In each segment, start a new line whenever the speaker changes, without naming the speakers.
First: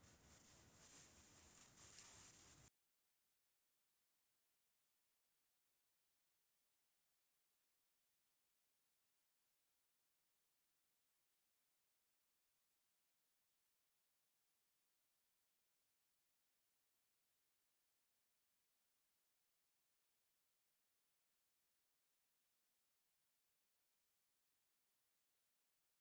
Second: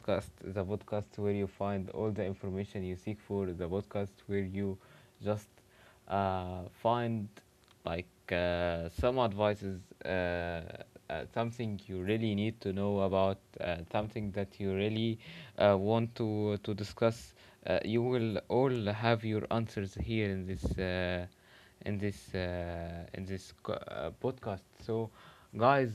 podcast, the podcast where you find all the information you seek for, the podcast where you just find some advices, uh, uh, something you really need to know about, something that you really want to discuss. You will all have your answers here in this. In this podcast. So, guys,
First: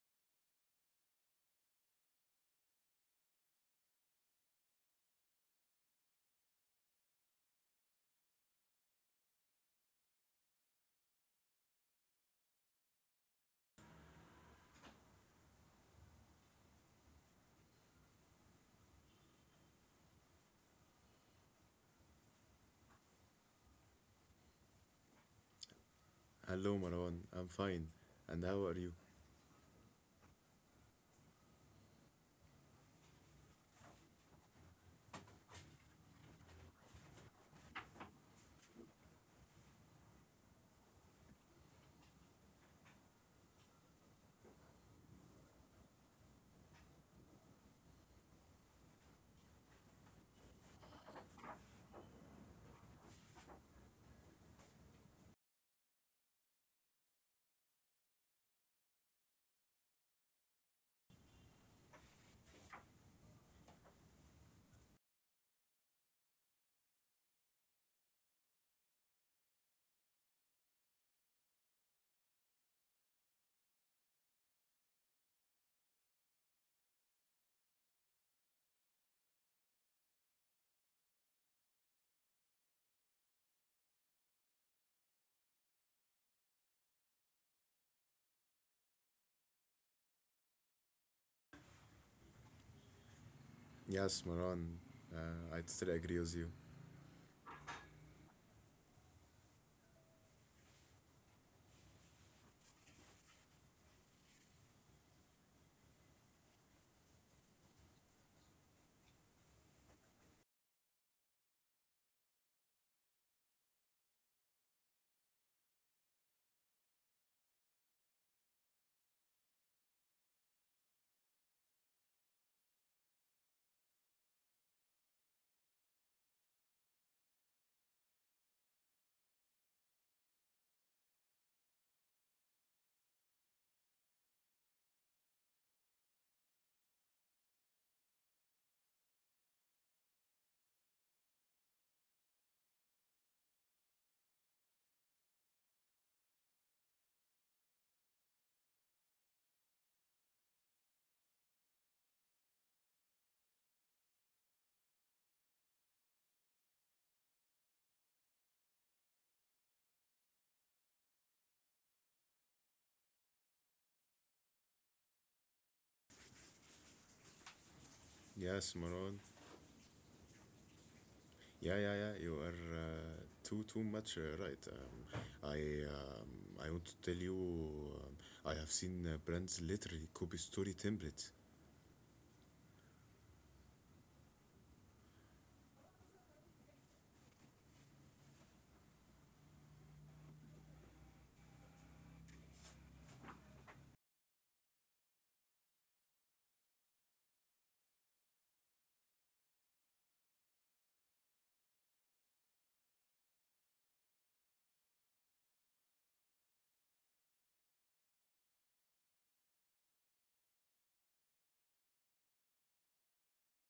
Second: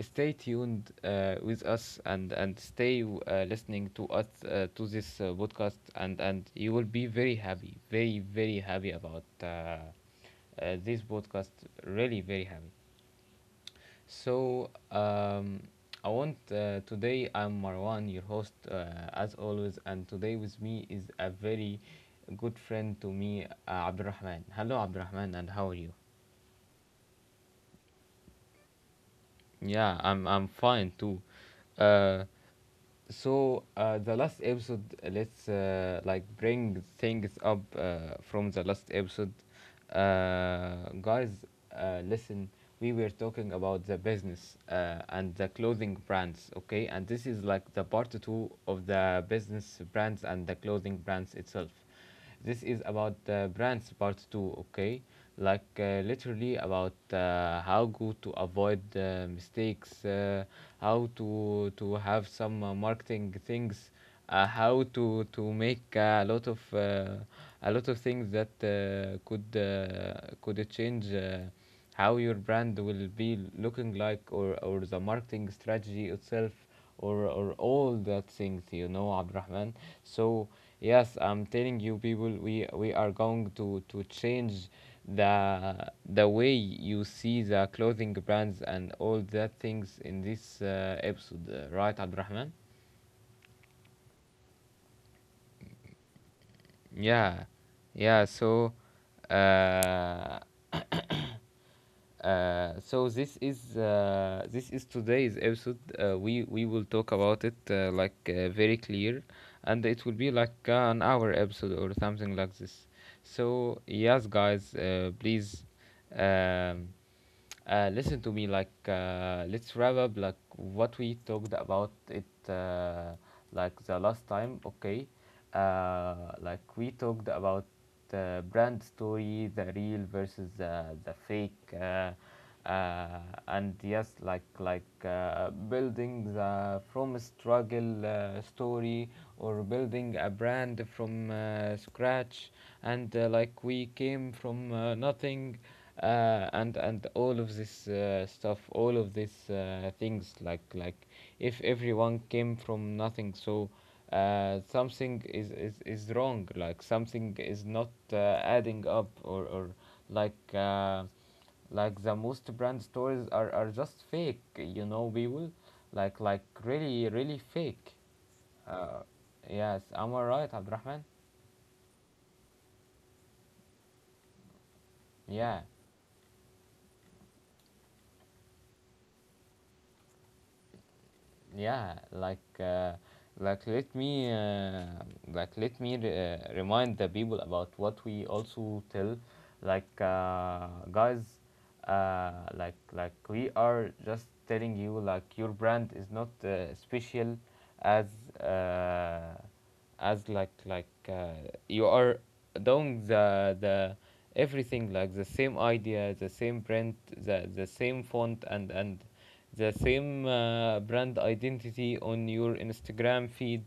stay tuned with us, and stay listening to us to this podcast, and you will be very happy, very happy about this podcast. Really, very happy. So, I want today I'm Marwan, your host, as always, and today with me is a very good friend to me, Abdurrahman. Hello, Abdurrahman, and how are you?
Hello, Maran. I'm fine. And how are you?
Yeah, I'm fine too. Uh, the last episode, let's like bring things up from the last episode. Guys Listen, we were talking about the business, and the clothing brands, okay, and this is like the part two of the business brands and the clothing brands itself. This is about brands part two, okay? Literally about how go to avoid mistakes, how to have some marketing things, how to make a lot of things that could change. How your brand will be looking like, or the marketing strategy itself, or all that things, you know, Abdurrahman. So yes, I'm telling you people, we are going to change the the way you see the clothing brands and all that things in this episode, right Abdurrahman?
Yes, Maran. I totally agree with you.
Yeah, yeah. So uh, so this is today's episode. We will talk about it very clear, and it will be like an hour episode or something like this. So yes, guys, please. Um, Listen to me. Like, let's wrap up. Like what we talked about it. Like the last time. Okay. Like we talked about the brand story, the real versus the fake. Uh, and yes, building the from struggle story, or building a brand from scratch, and like we came from nothing, and all of this stuff, all of these things, like if everyone came from nothing, so something is wrong, like something is not adding up, or like uh, like the most brand stories are just fake, you know people, like really really fake.
Yes,
uh,
Maran.
yes, am I right Abdurrahman?
Yeah, yeah, yeah. You are too much right.
Yeah,
I want to tell you. I have seen brands literally copy story templates.
yeah. Like let me uh, like let me remind the people about what we also tell. Guys, like we are just telling you, like your brand is not special, as uh, as you are doing the everything, like the same idea, the same print, the same font, and the same brand identity on your Instagram feed.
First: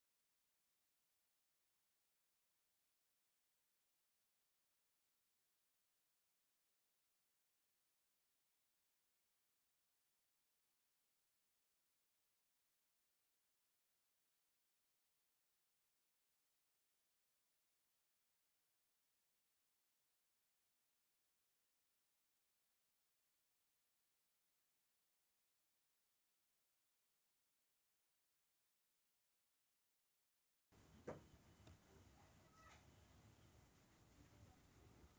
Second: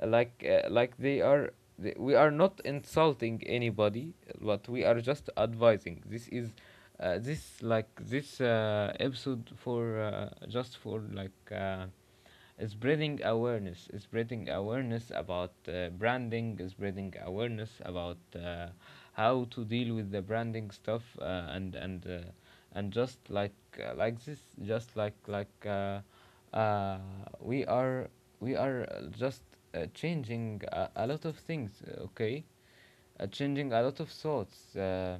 Like they are they, we are not insulting anybody, but we are just advising. This is this episode for just for spreading awareness, spreading awareness about branding, spreading awareness about how to deal with the branding stuff, and just like this just like uh, we are, we are just changing a lot of things, okay, changing a lot of thoughts,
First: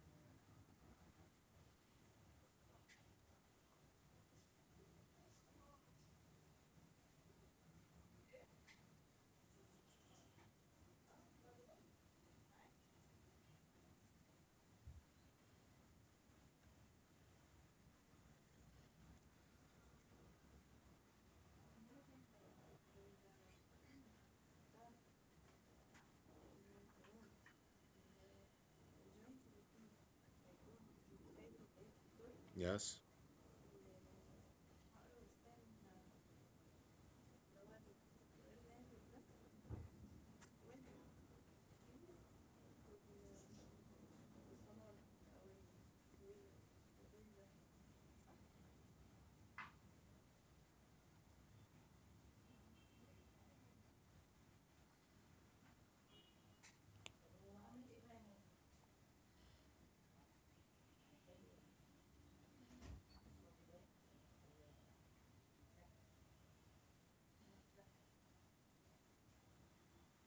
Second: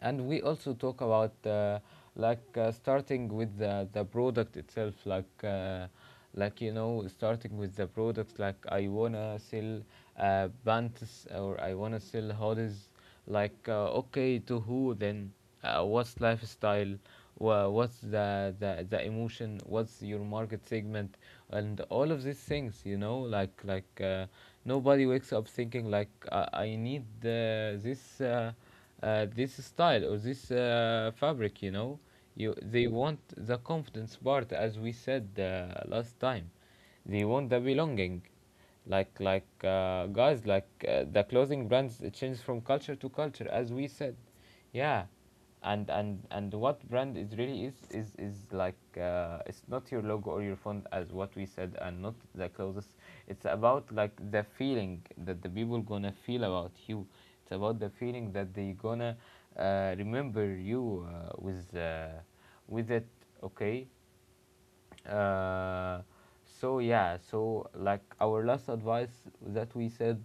and we also talk about starting with the product itself, like you know, starting with the products, like I wanna sell pants, or I wanna sell hoodies. Okay, to who then? What's lifestyle? What's the emotion? What's your market segment? And all of these things, you know, nobody wakes up thinking like I need this style or this fabric, you know. You, they
Yes,
want the confidence part, as we said last time. They want the belonging. Guys, the clothing brands change from culture to culture, as we said. Yeah. And what brand is really is it's not your logo or your font, as what we said, and not the clothes. It's about like the feeling that the people gonna feel about you. It's about the feeling that they gonna remember you with it. Okay. uh, so yeah, so like our last advice that we said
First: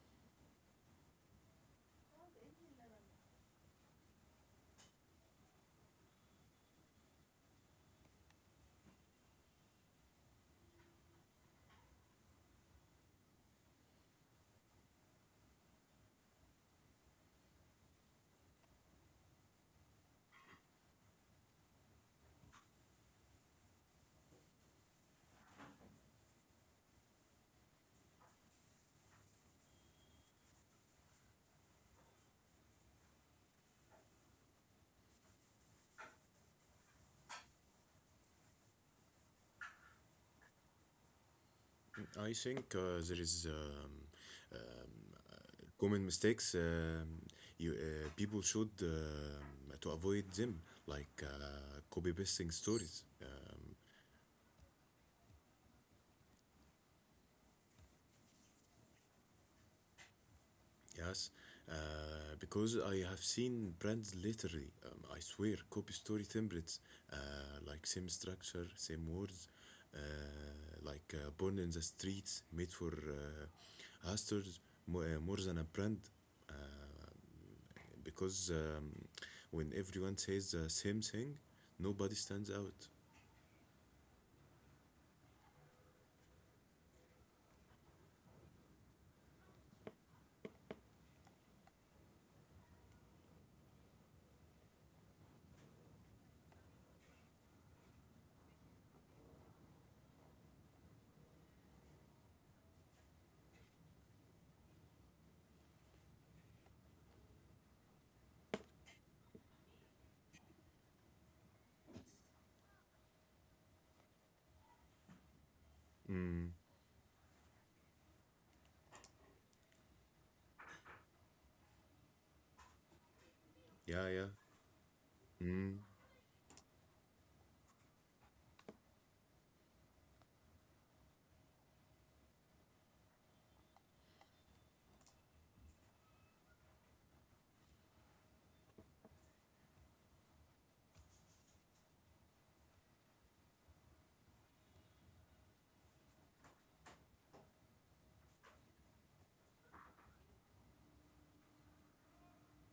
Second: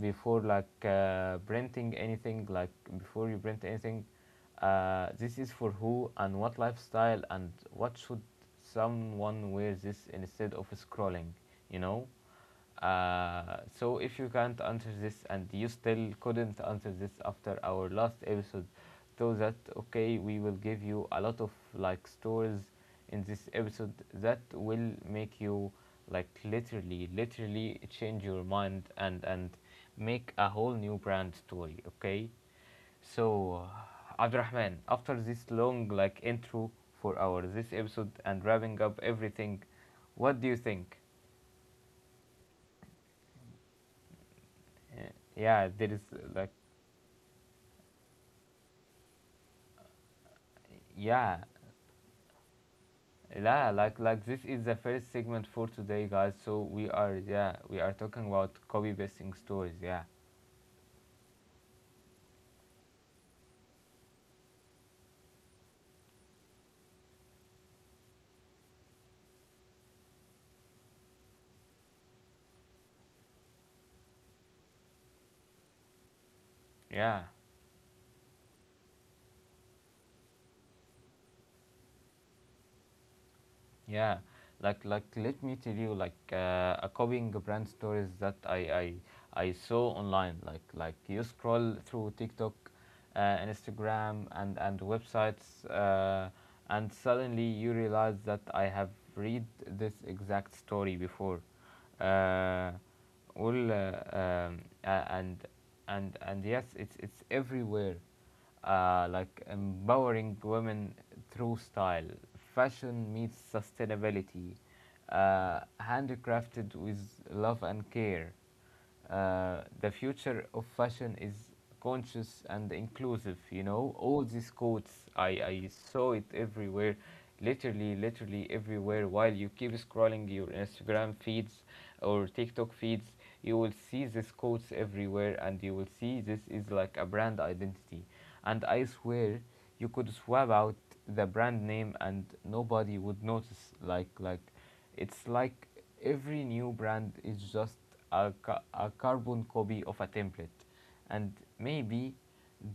before, like printing anything, like before you print anything, this is for who and what lifestyle, and what should someone wear this instead of scrolling, you know? So if you can't answer this, and you still couldn't answer this after our last episode, so that okay, we will give you a lot of like stories in this episode that will make you like literally, literally change your mind, and make a whole new brand story. Okay, so Abdurrahman, after this long like intro for our this episode and wrapping up everything, what do you think?
I think there is
Uh, yeah, there is
common mistakes. You people should to avoid them, like
yeah,
copy pasting stories.
yeah, like this is the first segment for today guys, so we are, yeah, we are talking about copy pasting stories, yeah,
Yes, because I have seen brands literally, I swear, copy story templates, uh, like same structure, same words, uh, like born in the streets, made for hustlers, more than a brand. Uh,
yeah.
because when everyone says the same thing, nobody stands out.
Yeah, like let me tell you like a copying brand stories that I saw online. Like you scroll through TikTok, and Instagram, and websites, and suddenly you realize that I have read this exact story before. Uh, well, uh, um, a- and and yes, it's everywhere, like empowering women through style. Fashion meets sustainability,
Mm,
handcrafted with love and care. The future of fashion is conscious and inclusive. You know,
yeah,
all
yeah.
these quotes I
Mm,
saw it everywhere, literally, literally everywhere. While you keep scrolling your Instagram feeds or TikTok feeds, you will see these quotes everywhere, and you will see this is like a brand identity, and I swear you could swap out the brand name and nobody would notice. Like, it's like every new brand is just a carbon copy of a template, and maybe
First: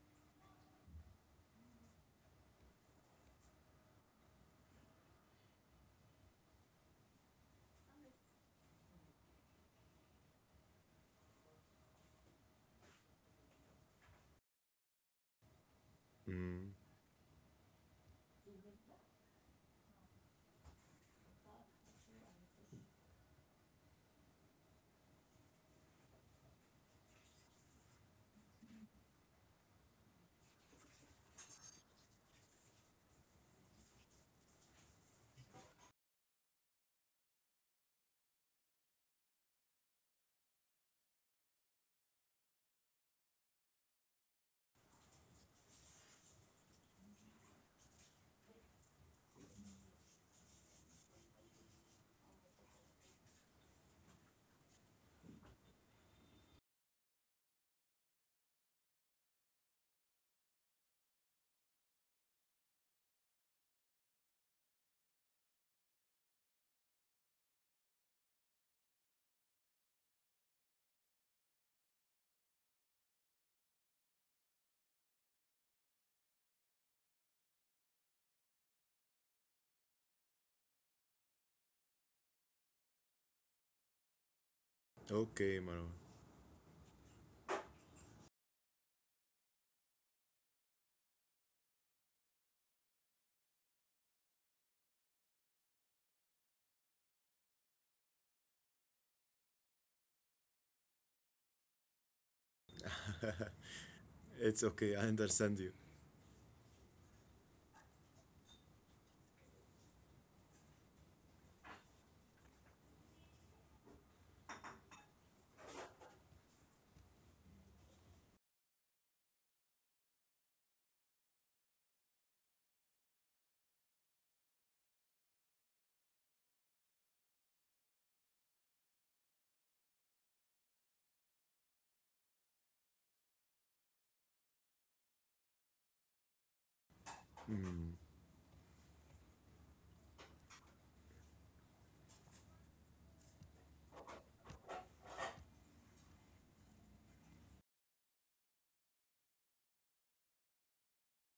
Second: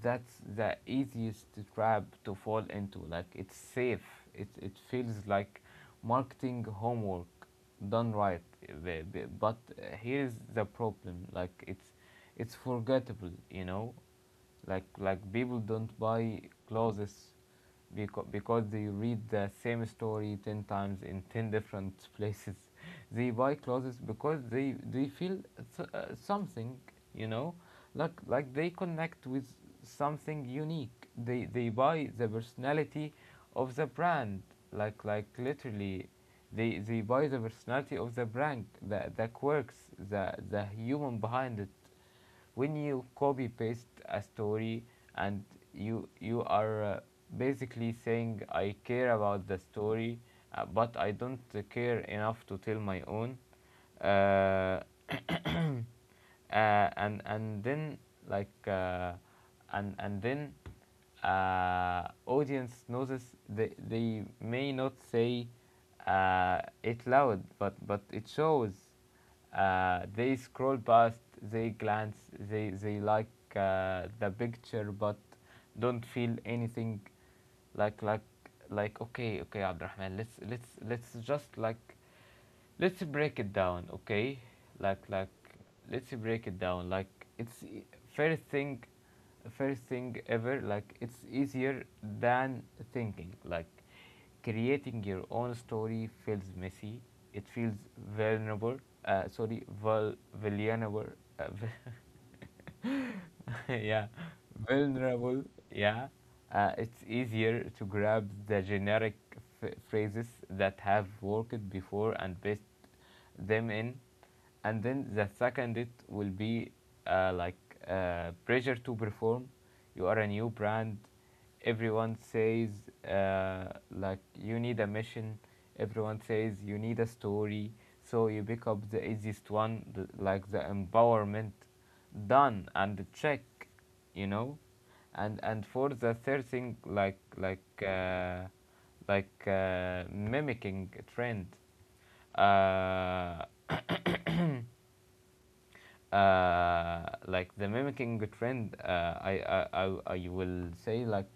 that's the easiest trap to fall into. Like it's safe. It feels like marketing homework done right. But here's the problem. Like it's forgettable. You know, like people don't buy
mm.
clothes because they read the same story 10 times in 10 different places they buy clothes because they feel s something, you know, like they connect with something unique. They buy the personality of the brand, like literally, they buy the personality of the brand, the quirks, the the human behind it. When you copy paste a story, and you are basically saying I care about the story, but I don't care enough to tell my own. uh, uh, and then like and then Audience notices. They may not say it loud, but it shows. They scroll past, they glance, they like the picture but don't feel anything. like like okay, okay Abdurrahman, let's just like let's break it down, okay? like like
Okay, Marwan.
let's break it down. It's e- First thing, first thing ever, like it's easier than thinking. Like creating your own story feels messy. It feels vulnerable. Vulnerable. Uh, yeah,
It's okay, I
vulnerable.
understand you.
Yeah, it's easier to grab the generic phrases that have worked before and best them in. And then the second, it will be uh, like pressure to perform. You are a new brand. Everyone says, uh, like you need a mission. Everyone says you need a story. So you pick up the easiest one, the, like the empowerment, done and check, you know. And for the third thing, mimicking a trend. uh, uh, like the mimicking trend, I will say like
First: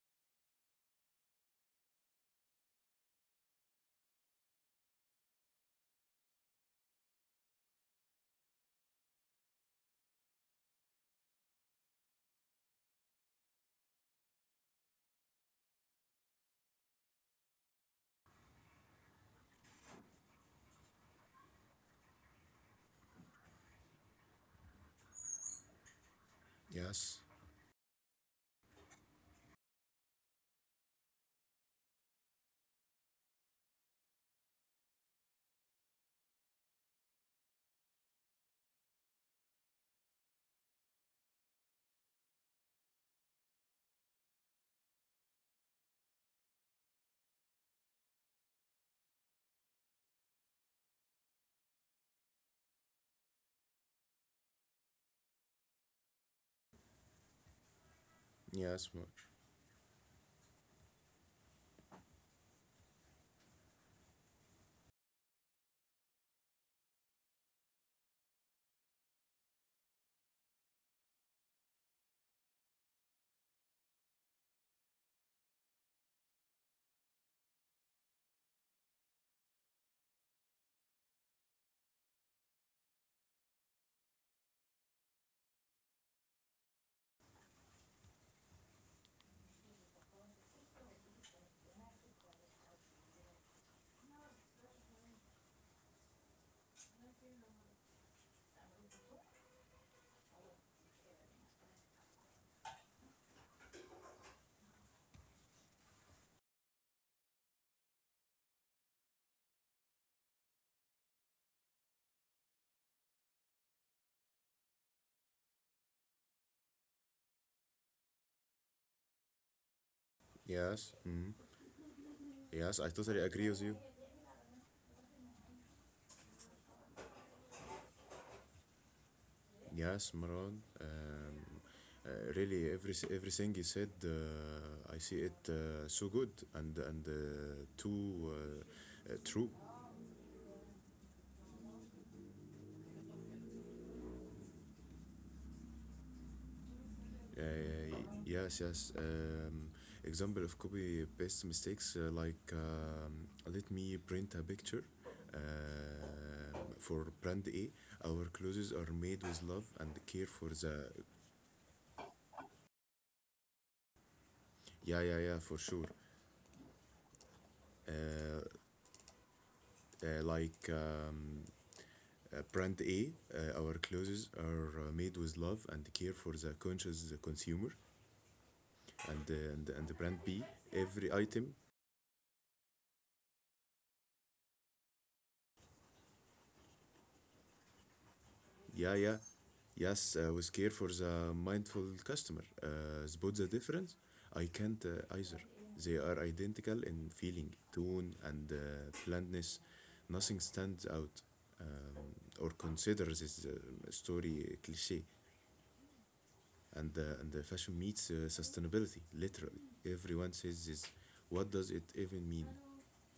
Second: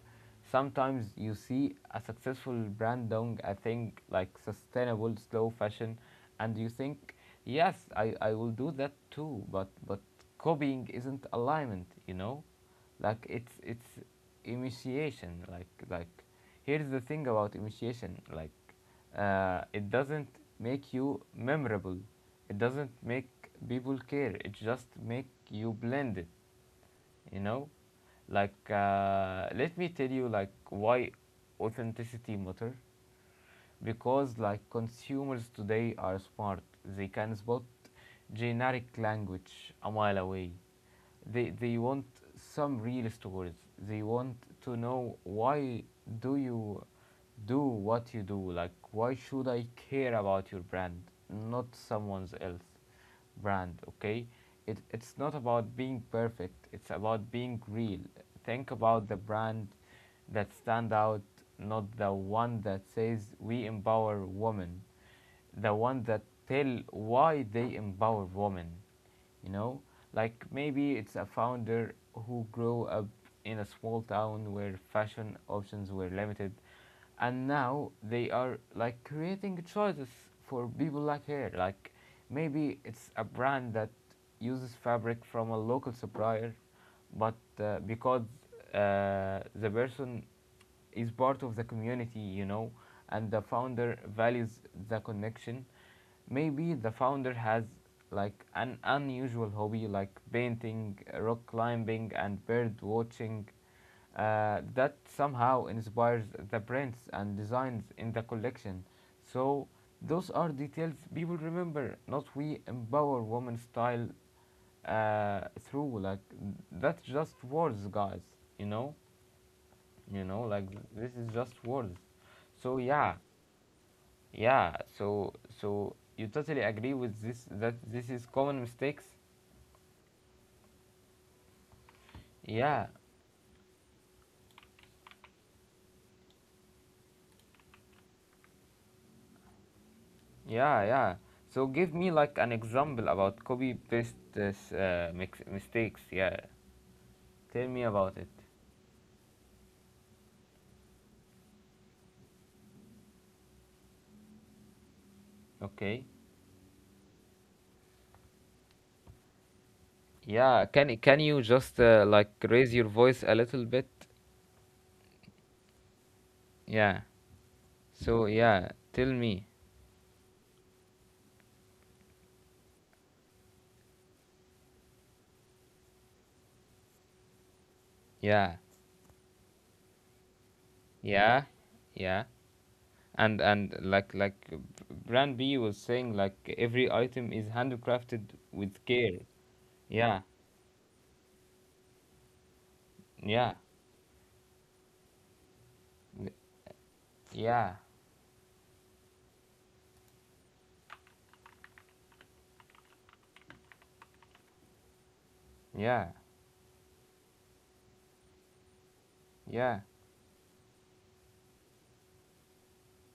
sometimes you see a successful brand doing a thing like sustainable slow fashion, and you think, yes, I will do that too. But copying isn't alignment, you know, like it's initiation. Like here's the thing about initiation, it doesn't make you memorable. It doesn't make people care. It just make you blended.
Yes,
You know, let me tell you like why authenticity matter, because like consumers today are smart. They can spot generic language a mile away. They want some real stories. They want to know why do you do what you do? Like, why should I care about your brand, not someone else brand, okay? It's not about being perfect. It's about being real. Think
yes,
about
Marwan.
the brand that stand out, not the one that says we empower women, the one that tell why they empower women, you know like maybe it's a founder who grew up in a small town where fashion options were limited, and now they are like creating choices for people like her. Like maybe it's a brand that uses fabric from a local supplier, but because the person is part of the community, you know, and the founder values the connection. Maybe the founder has like an unusual hobby like painting, rock climbing, and bird watching that somehow inspires the prints and designs in the collection. So, those are details people remember, not we empower women style through like that's just words, guys, you know like
Yes.
this is
Mm.
just words. So
Yes, I
yeah,
totally agree with you.
yeah. So you totally agree with this, that this is common mistakes?
Yes, Maran. Uh, really,
Yeah,
everything you said, I see it so good and too true.
yeah, yeah. So give me like an example about copy paste this, mistakes, yeah. Tell me
Uh,
about it.
yes, yes. Example of copy paste mistakes like let me print a picture.
Okay.
For brand A, our clothes are made with love and care for
Yeah,
the.
can you just like raise your voice a little bit?
Yeah, yeah, yeah, for sure.
Yeah, so
Uh,
yeah, tell me.
Like brand A, our clothes are made with love and care for the conscious consumer,
Yeah,
and brand B, every
yeah,
item,
yeah. And brand b was saying like every item is handcrafted with
yeah, yeah,
care.
yes,
Yeah,
with care for the mindful customer. Spot the
yeah,
difference? I can't either. They are identical in feeling,
yeah,
tone, and blandness. Nothing stands out, um, or considers this story cliche.
yeah,
And the fashion meets sustainability. Literally,
yeah.
everyone says this. What does it even mean?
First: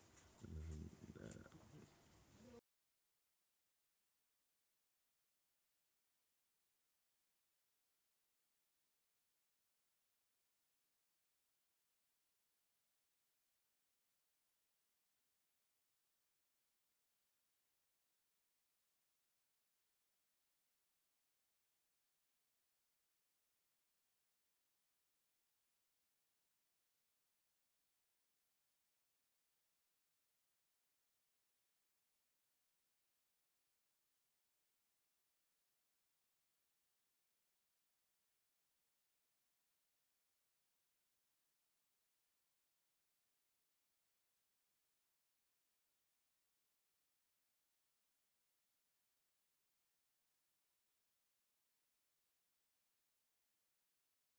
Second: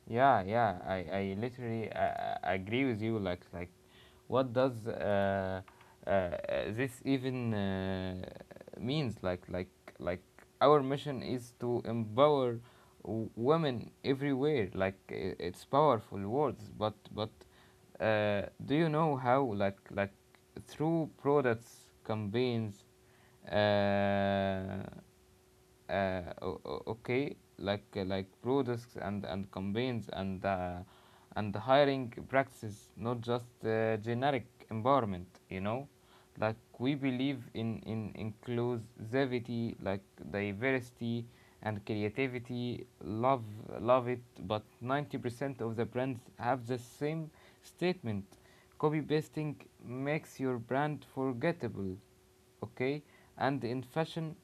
Yeah, yeah. I
uh,
literally agree with you. Like, what does uh, uh, this even means? Like, our mission is to empower women everywhere. Like, I it's powerful words, but do you know how? Through products, campaigns, uh, okay. Like like products and campaigns and hiring practices, not just generic environment, like we believe in inclusivity, like diversity and creativity. Love, love it, but 90% of the brands have the same statement. Copy pasting makes your brand forgettable, okay? And in fashion,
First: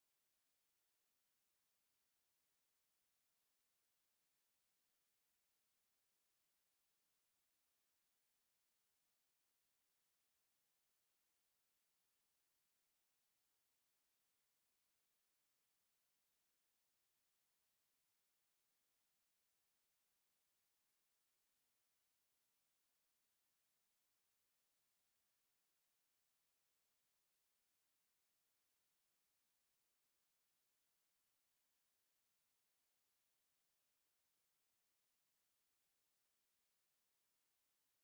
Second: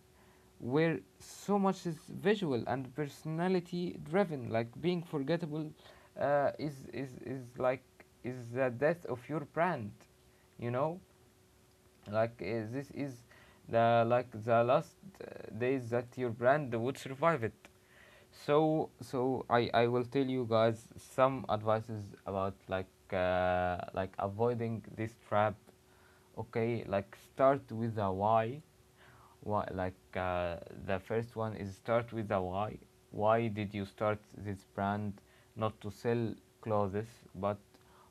where so much is visual and personality driven, like being forgettable is like is the death of your brand, you know, like this is the last uh, days that your brand would survive it. So I will tell you guys some advices about like avoiding this trap, okay? Like start with a why. Why? Like the first one is start with the why. Why did you start this brand? Not to sell clothes, but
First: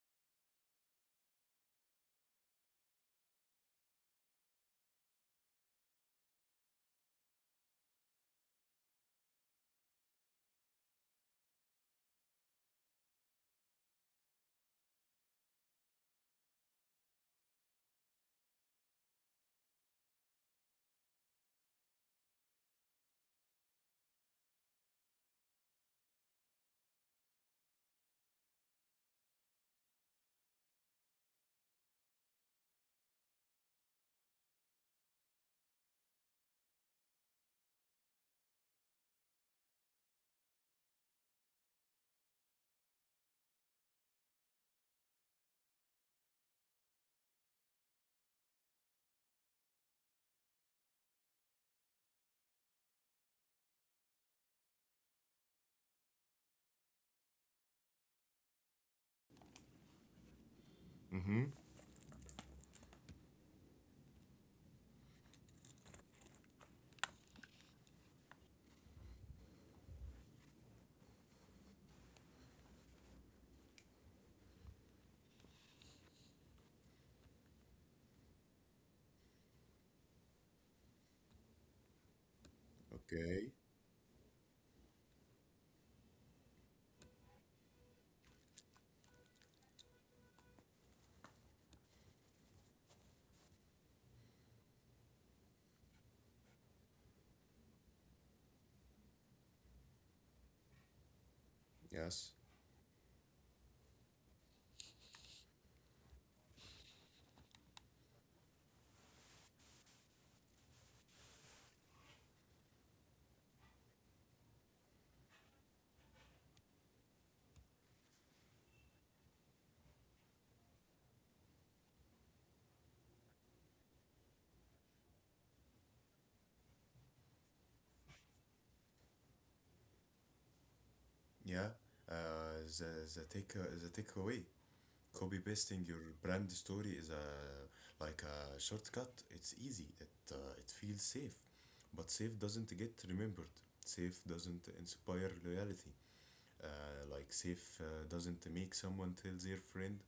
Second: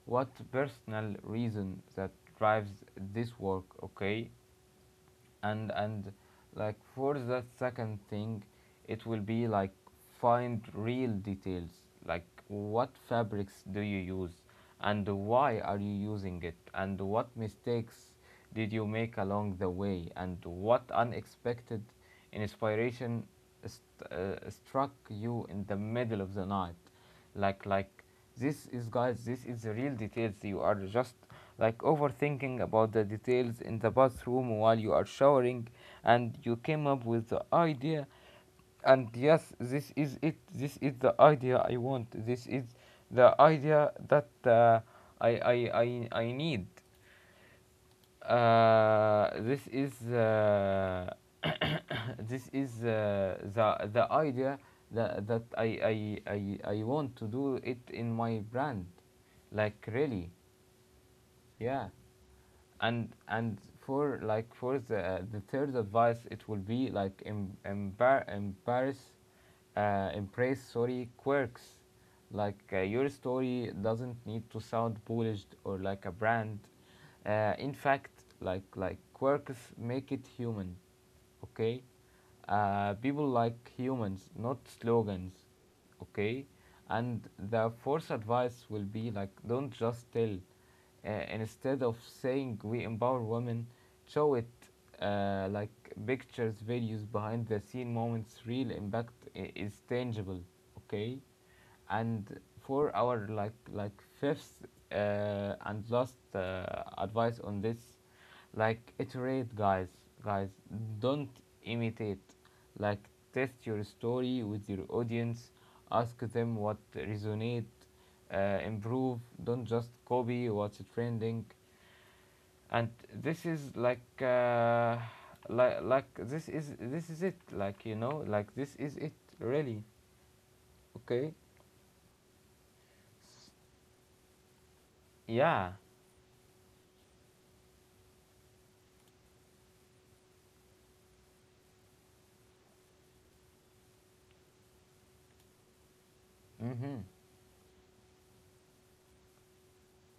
what personal reason that drives this work? Okay. And like for that second thing, it will be like, find real details. Like what fabrics do you use, and why are you using it, and what mistakes did you make along the way, and what unexpected inspiration struck you in the middle of the night. like like this is, guys, this is the real details. You are just like overthinking about the details in the bathroom while you are showering, and you came up with the idea. And yes, this is it. This is the idea I want. This is the idea that I, I I need. This is This is the idea that I I want to do it in my brand, like really.
Mm-hmm.
Yeah. And for the third advice, it will be like embarrass, embrace, sorry, quirks. Like your story doesn't need to sound polished or like a brand. In fact, quirks make it human, okay? People
Okay.
like humans, not slogans. Okay. And the fourth advice will be like, don't just tell. uh, Instead of saying we empower women, show it. Like pictures, videos, behind the scene moments, real impact is tangible, okay? And
Yes.
for our fifth and last advice on this, like iterate, guys, guys. Don't imitate. Like test your story with your audience. Ask them what resonate. Improve. Don't just copy what's trending. And this is like, this is it. Like you know, like this is it. Really. Okay.
Yeah. The takeaway, copy
Yeah.
pasting your brand story is a like a shortcut. It's easy. It feels safe, but safe doesn't get remembered. Safe doesn't inspire loyalty. Uh,
Mhm.
like safe doesn't make someone tell their friend,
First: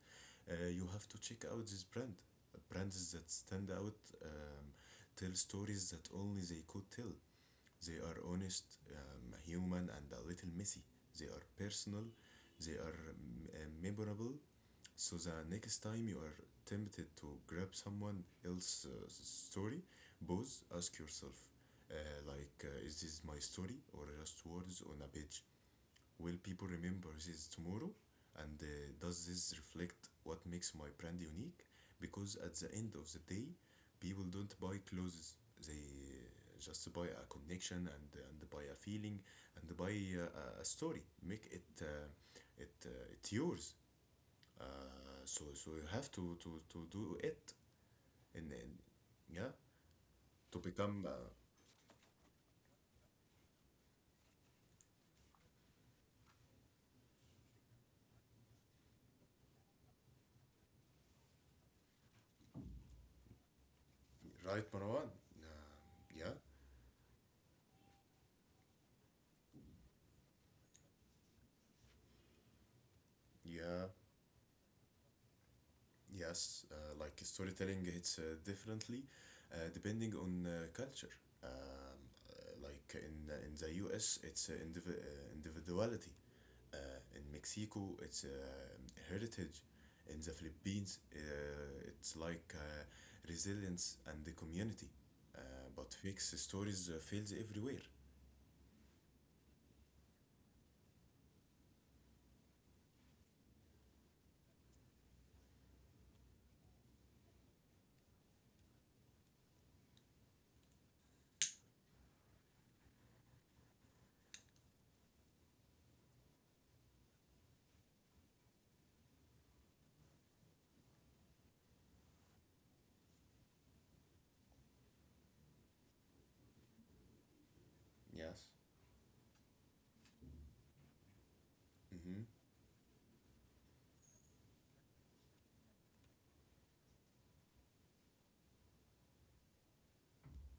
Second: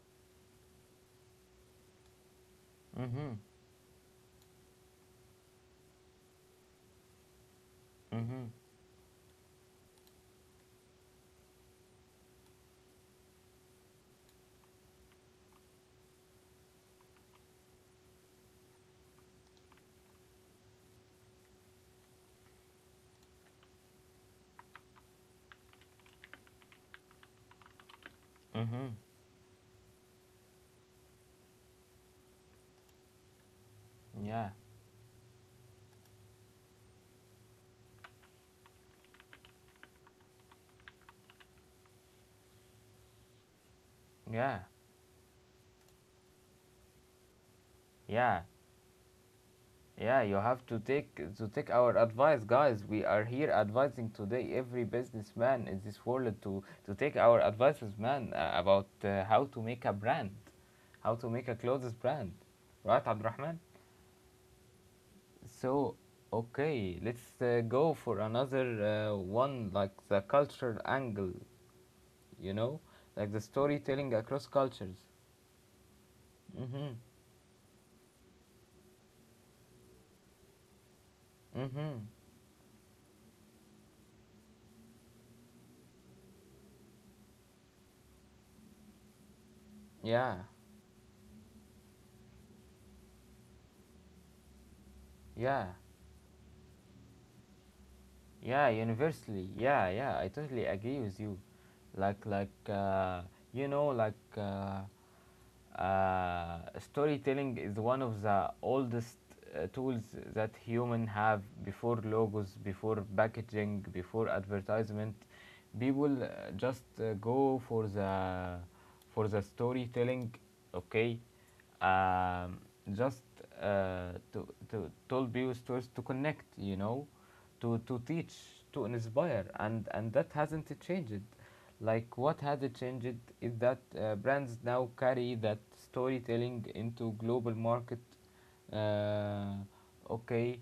you have to check out this brand. Brands that
Mhm.
stand out, um, tell stories that only they could tell. They are
Mhm.
honest, human, and a little messy. They are personal. They are memorable. So the next time you are tempted to grab someone else's story, pause, ask yourself, uh, is this my story or just words on a page? Will people remember this tomorrow? And
Mhm.
does this reflect what makes my brand unique? Because at the end of the day, people don't
Yeah.
buy clothes, they just buy a connection, and buy a feeling, and buy a story. Make it it yours. Uh,
Yeah.
so you have to do it,
Yeah.
and, yeah,
Yeah, you
to
have to
become
take our advice, guys. We are here advising today every businessman in this world to take our advices, man, about how to make a brand, how to make a clothes brand, right, Abdurrahman?
right, Marwan. Uh,
So,
yeah,
okay, let's go for another one, like the cultural angle, you know, like the
yeah.
storytelling across cultures.
Yes,
Mhm.
like storytelling hits differently depending on culture. Um,
Mhm.
uh, like in the US, it's indiv- individuality. Uh, in Mexico, it's heritage. In the
Yeah.
Philippines, it's like resilience and the community. Uh,
Yeah.
but fake stories fails everywhere.
Yeah, universally. Yeah, yeah, I totally agree with you. Like, like, uh, you know, like, uh, storytelling is one of the oldest tools that human have before logos, before packaging, before advertisement. People just go for the storytelling, okay? Um, just to tell people stories, to connect, you know, to teach,
Yes.
to inspire, and that hasn't changed. Like
Mm-hmm.
what has it changed is that brands now carry that storytelling into global market. Uh, okay.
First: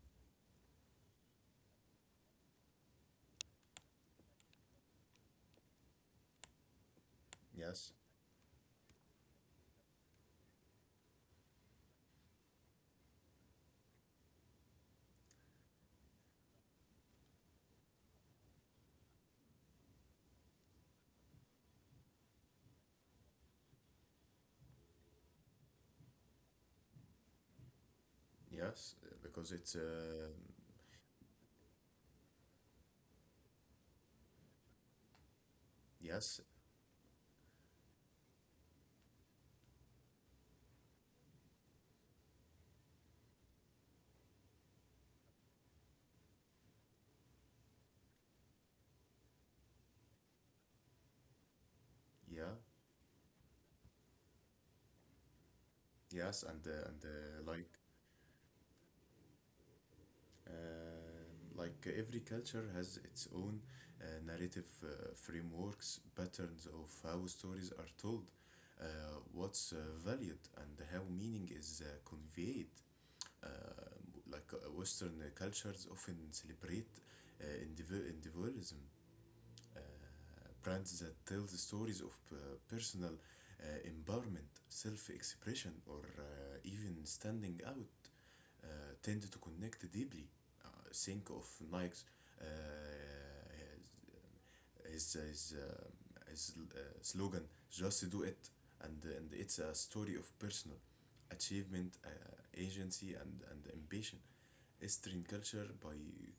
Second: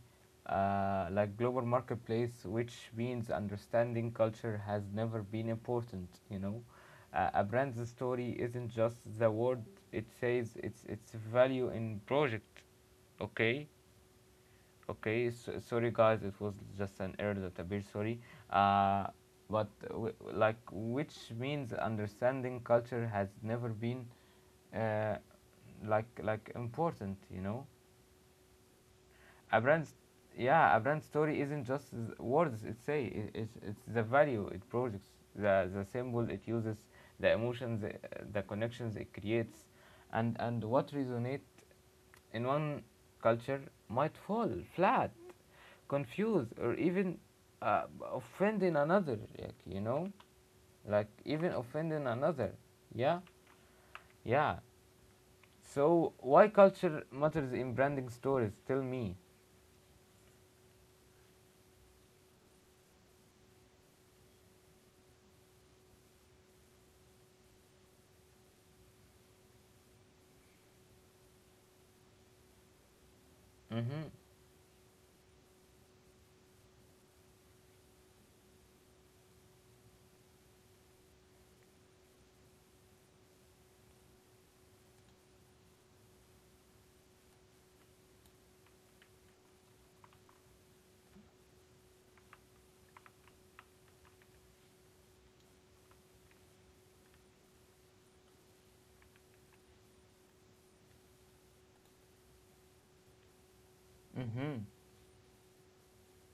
Like global marketplace, which means understanding culture has never been important. You know, a brand's
Yes.
story isn't just the word it says; it's its value in project. Okay. Okay, so, sorry guys, it was just an error that appeared. Sorry, uh, but like which means understanding culture has never been uh, like important, you know.
Yes, because it's
Abrams, yeah, Abrams' story isn't just words it say. It's the value it projects, the symbol it
yes,
uses, the emotions, the connections it creates, and what resonate in one culture might fall flat, confused, or even uh, offend in another. Like, like even offending another.
yeah,
Yeah, yeah. So why
yes,
culture
and
matters in branding stories, tell me.
Uh, like every culture has its own narrative frameworks, patterns of how stories are told, uh, what's valued, and how meaning is conveyed. Uh,
Mm-hmm.
like Western cultures often celebrate indiv- individualism, uh, brands that tell the stories of personal empowerment, self expression, or even standing out, uh, tend to connect deeply. Uh, think of Nike's, uh, his his, um, his slogan "Just do it," and it's a story of personal achievement, agency, and ambition.
Mm-hmm.
Eastern culture, by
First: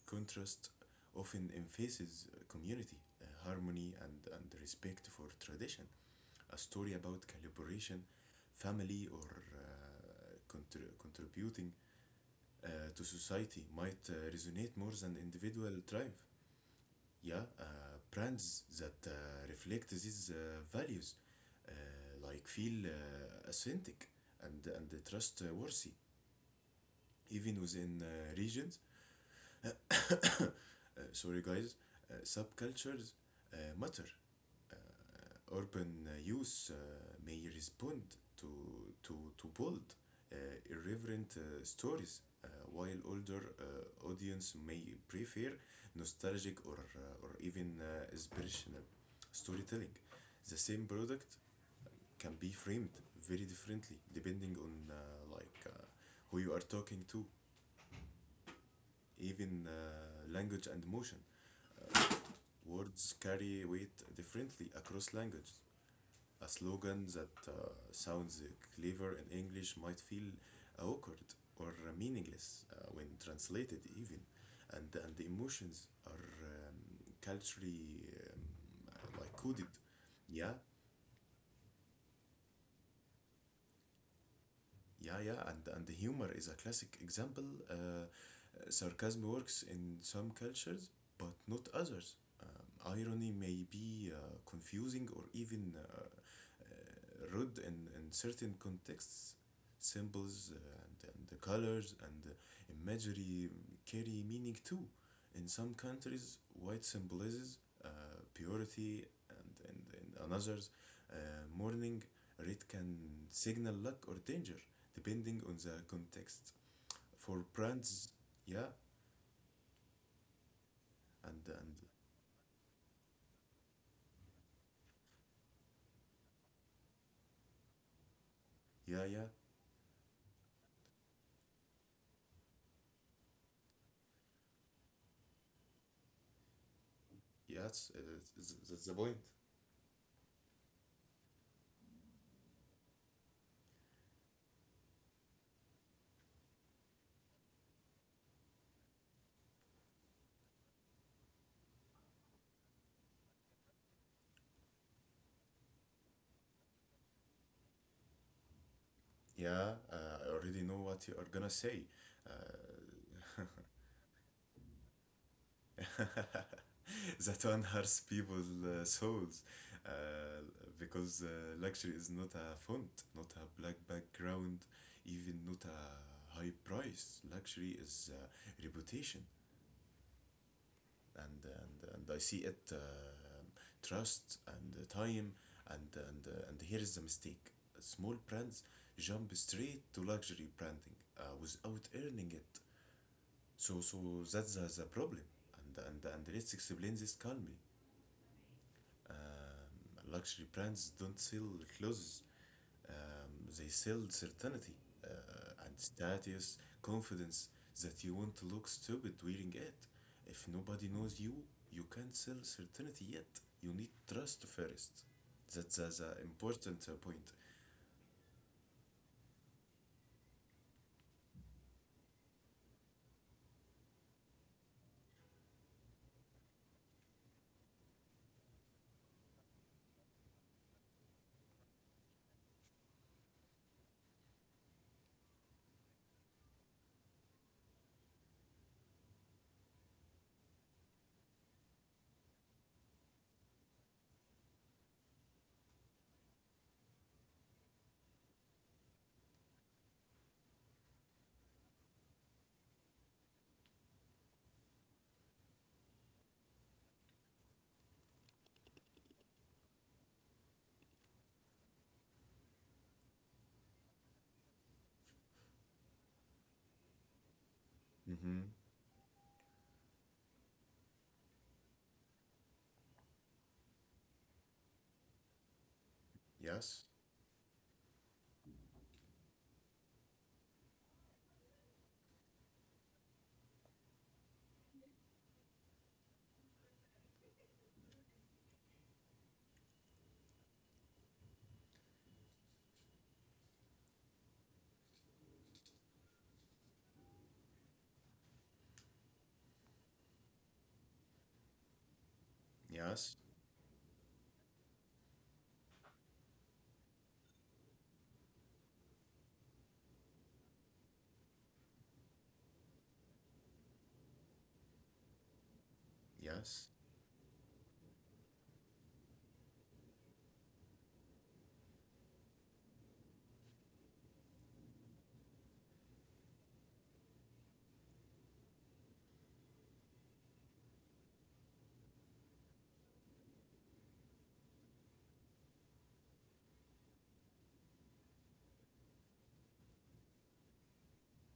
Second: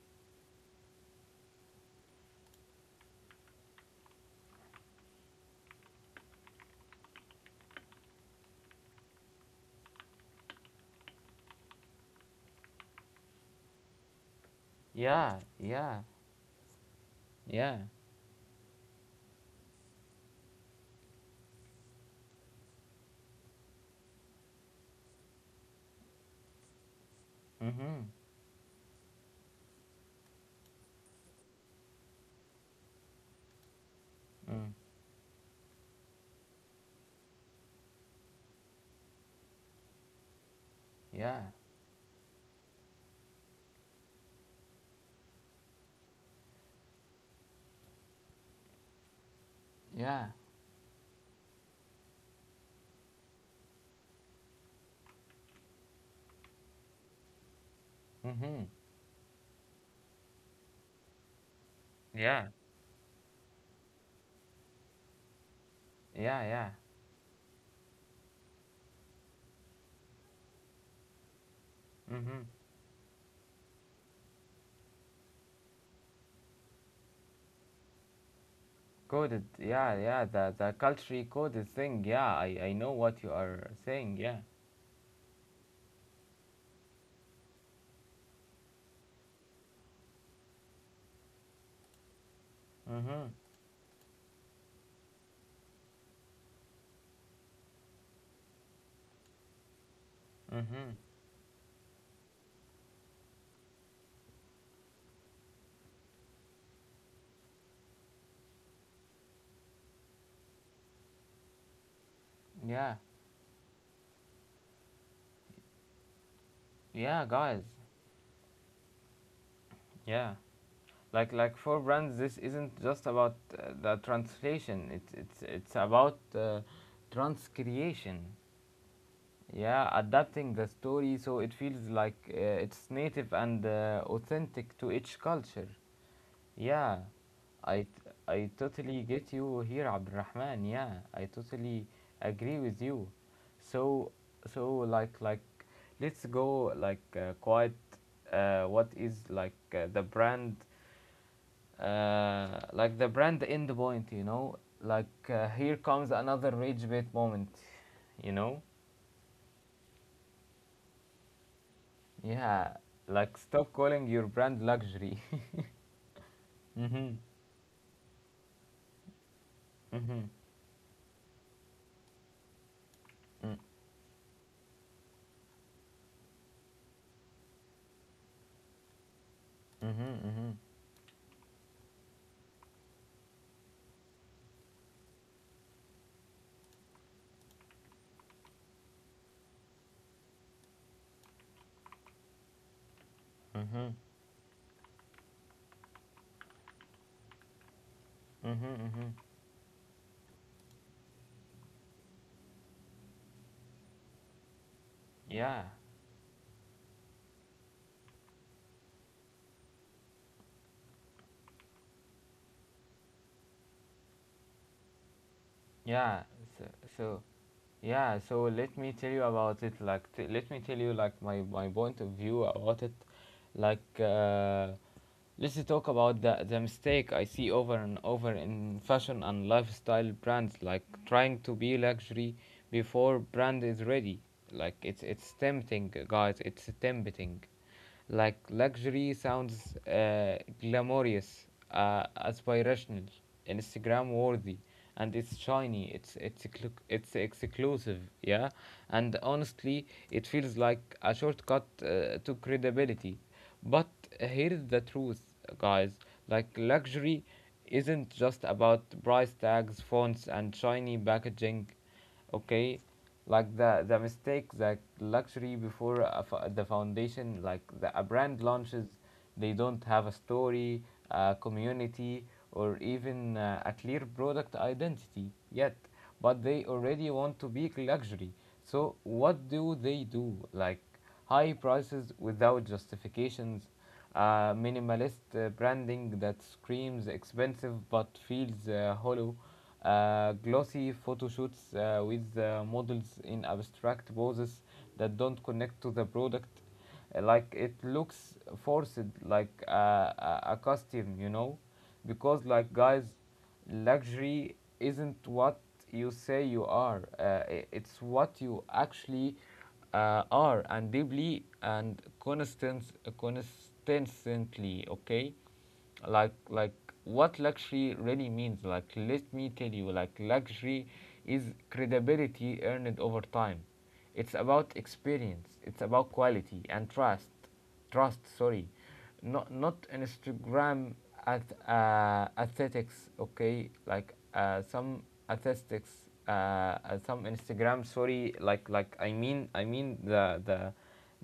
contrast, often emphasizes community, harmony, and respect for tradition. A story about collaboration, family, or contributing uh, to society might resonate more
Yeah,
than
yeah,
individual drive.
yeah.
Yeah, brands that reflect these values uh, like feel authentic and trustworthy,
Mm-hmm.
even within regions. Sorry, guys, subcultures
Mm.
matter. Urban youth may respond to, to bold, uh,
Yeah,
irreverent stories, while older audience may prefer nostalgic, or even inspirational
yeah.
storytelling. The same product can be framed very differently depending on, like uh, who you are talking to,
Mm-hmm.
even language and emotion.
Yeah,
Words carry weight differently across languages.
yeah, yeah.
A slogan that sounds clever in English might feel awkward or
Mm-hmm.
meaningless when translated, even. And the emotions are, culturally
Coded.
like, coded.
Yeah, yeah. The
Yeah,
the culturally coded thing. Yeah, I know what you are saying. Yeah.
yeah, yeah, and the humor is a classic example. Uh, sarcasm works in some cultures, but not others.
Mm-hmm.
Irony may be confusing, or even rude in certain contexts. Symbols
Mm-hmm.
and, the colors and the imagery carry meaning too. In some countries, white symbolizes uh, purity, and, in others, uh, morning. Red can
Yeah.
signal luck or danger depending on the context.
Yeah,
For
guys.
brands, yeah,
Yeah.
and
For brands, this isn't just about the translation. It's about transcreation.
yeah, yeah,
Yeah, adapting the story so it feels like it's native and authentic to each culture. Yeah, I, t-
yes,
I
th- that's the
totally
point.
get you here, Abdurrahman. Yeah, I totally agree with you. So, so, let's go like quite. What is like the brand? Like the brand end point. Like here comes another rage bait moment, you know.
Yeah, I already know what you are gonna say.
Yeah,
Uh,
like stop calling your brand luxury. Mm-hmm.
that one hurts people's souls,
Mm-hmm.
uh, because luxury is not a font, not a
Mm-hmm,
black background, even not a high price. Luxury is reputation.
mm-hmm,
And I see it, trust and the time, and here is the mistake. Small brands jump straight to luxury branding without earning it. So
mm-hmm,
that's the problem. And let's explain this calmly.
mm-hmm, mm-hmm.
Luxury brands don't sell clothes, um, they sell certainty,
Yeah,
and status, confidence that you won't look stupid wearing it. If nobody knows you, you can't sell certainty yet. You need trust first. That's an
yeah. So,
important point.
so Yeah, so let me tell you about it. Like, let me tell you like my point of view about it. Like, let's talk about the mistake I see over and over in fashion and lifestyle brands, like trying to be luxury before brand is ready. Like, it's tempting, guys. It's tempting. Like luxury sounds glamorous, aspirational, Instagram worthy, and it's shiny. It's exclusive, yeah. And honestly, it feels like a shortcut to credibility. But here's the truth, guys. Like luxury isn't just about price tags, fonts, and shiny packaging, okay? Like the mistake: the luxury before the foundation. Like the a
Mm-hmm.
brand launches, they don't have a story, a community, or even a clear product identity yet, but they
Yes,
already want to be luxury. So what do they do? Like high prices without justifications, minimalist branding that screams expensive but feels hollow, glossy photo shoots with models in abstract poses that don't connect to the product. Like it looks forced, like a costume, you know, because like, guys,
yes,
luxury isn't what you say you are. It's what you actually are, and deeply and constantly, okay. like
yes,
like what luxury really means, like let me tell you, like luxury is credibility earned over time. It's about experience, it's about quality and trust, sorry, not Instagram at aesthetics, okay. Like some aesthetics, some Instagram, sorry. I mean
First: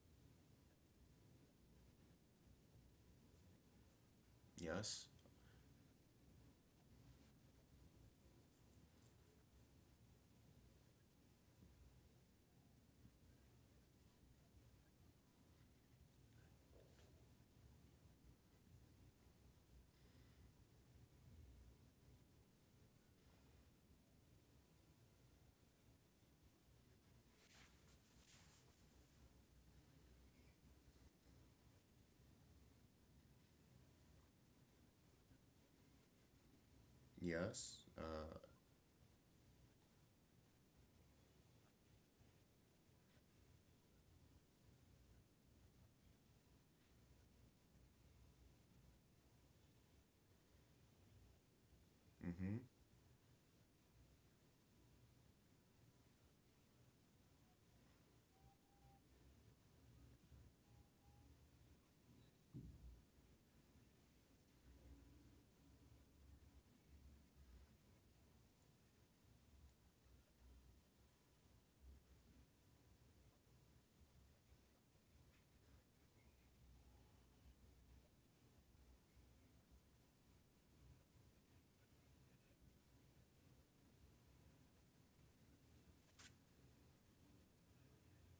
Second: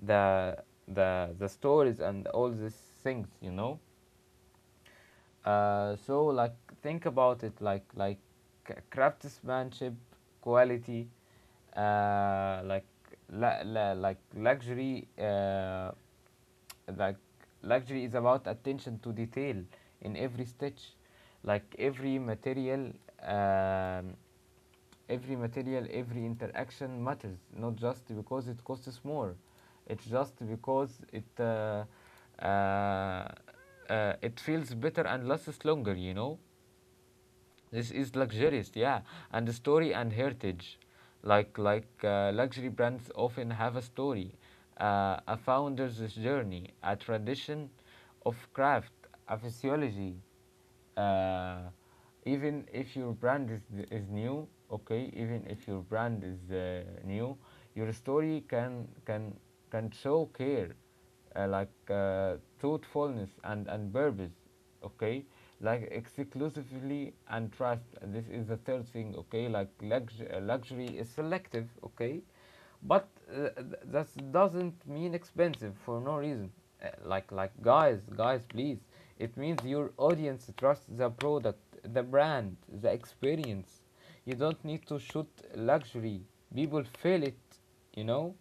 the the stories and all these things, you know.
yes,
So like think about it, craftsmanship, quality, uh, like like luxury. Like luxury is about attention to detail in every stitch, like every material. Um, Every material, every interaction matters, not just because it costs more. It's just because uh, it feels better and lasts longer. You know.
yes.
This is luxurious, yeah, and the story and heritage, luxury brands often have a story, a founder's journey, a tradition of craft, a physiology. Uh,
Mm-hmm.
Even if your brand is new, okay, even if your brand is new, your story can can show care uh, like uh, truthfulness and purpose, okay? Like exclusively and trust. And this is the third thing, okay? Like luxury is selective, okay? But that doesn't mean expensive for no reason. Guys, guys, please. It means your audience trusts the product, the brand, the experience. You don't need to shoot luxury. People feel it, you know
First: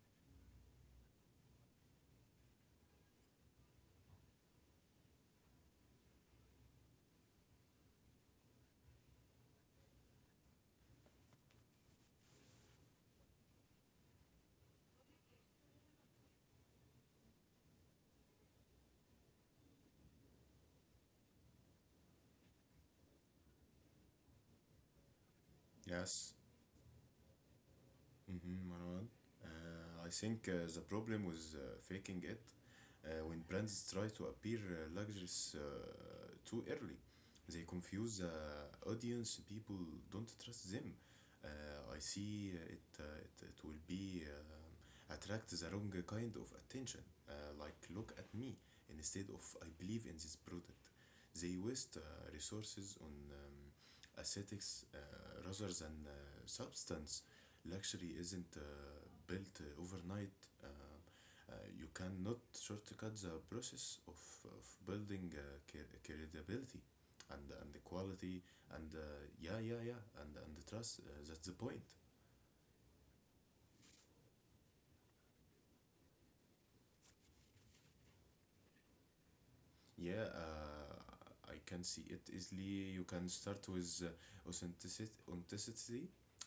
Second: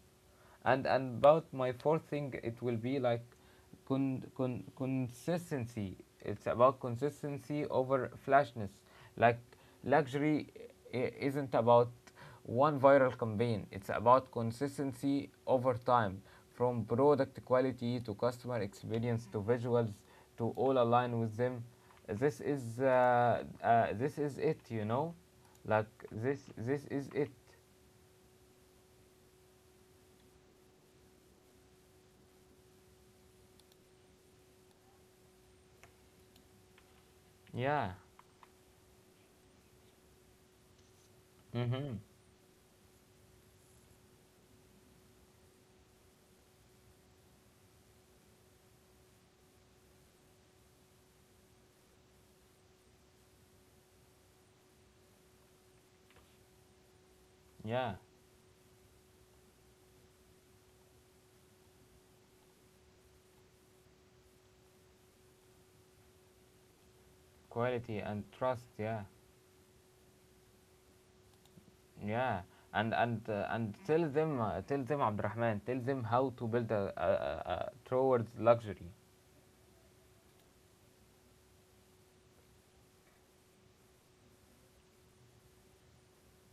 and about my fourth thing it will be like consistency. It's about consistency over flashness. Like luxury isn't about one viral campaign. It's about consistency over time, from product quality to customer experience to visuals, to all align with them. This is this is it. Like
Yes.
this is it.
Mhm, Manuel. I think the problem was faking it, when brands try to appear luxurious too early. They
Yeah.
confuse the audience, people don't trust them. Uh, I
Mm-hmm.
see it will be, attract the wrong kind of attention. Uh, like, look at me, instead of I believe in this product. They waste resources on aesthetics rather than substance.
Yeah,
Luxury isn't built overnight. Uh, you cannot shortcut the process of building cre- credibility and the
quality and
quality.
trust,
And,
yeah.
yeah, yeah, yeah, and the trust. That's the point.
Yeah, and tell them tell them, Abdurrahman, tell them how to build a towards luxury.
Yeah, I can see it easily. You can start with authenticity.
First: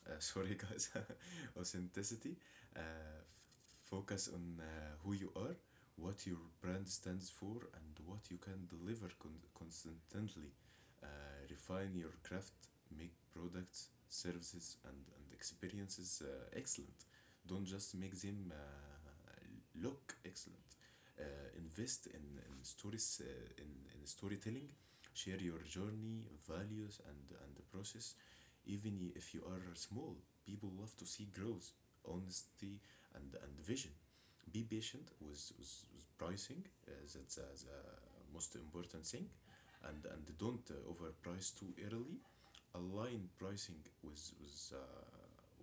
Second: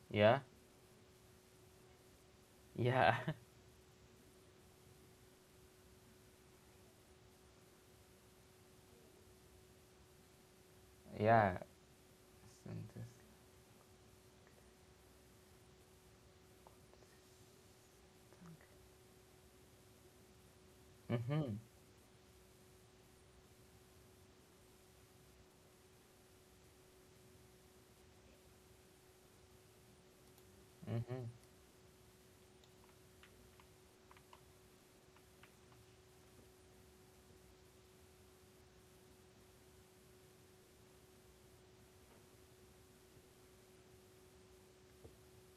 Yeah.
Sorry, guys, authenticity. Uh,
Yeah.
f- focus on who you are, what your brand stands for, and what you can deliver con- consistently. Uh,
Yeah.
refine your craft, make products, services, and, experiences excellent. Don't just make them look excellent. Uh,
Mm-hmm.
invest in stories, in storytelling. Share your journey, values, and the process. Even if you are small, people love to see
Mm-hmm.
growth, honesty, and vision. Be patient with, with pricing. That's the most important thing, and don't overprice too early. Align pricing with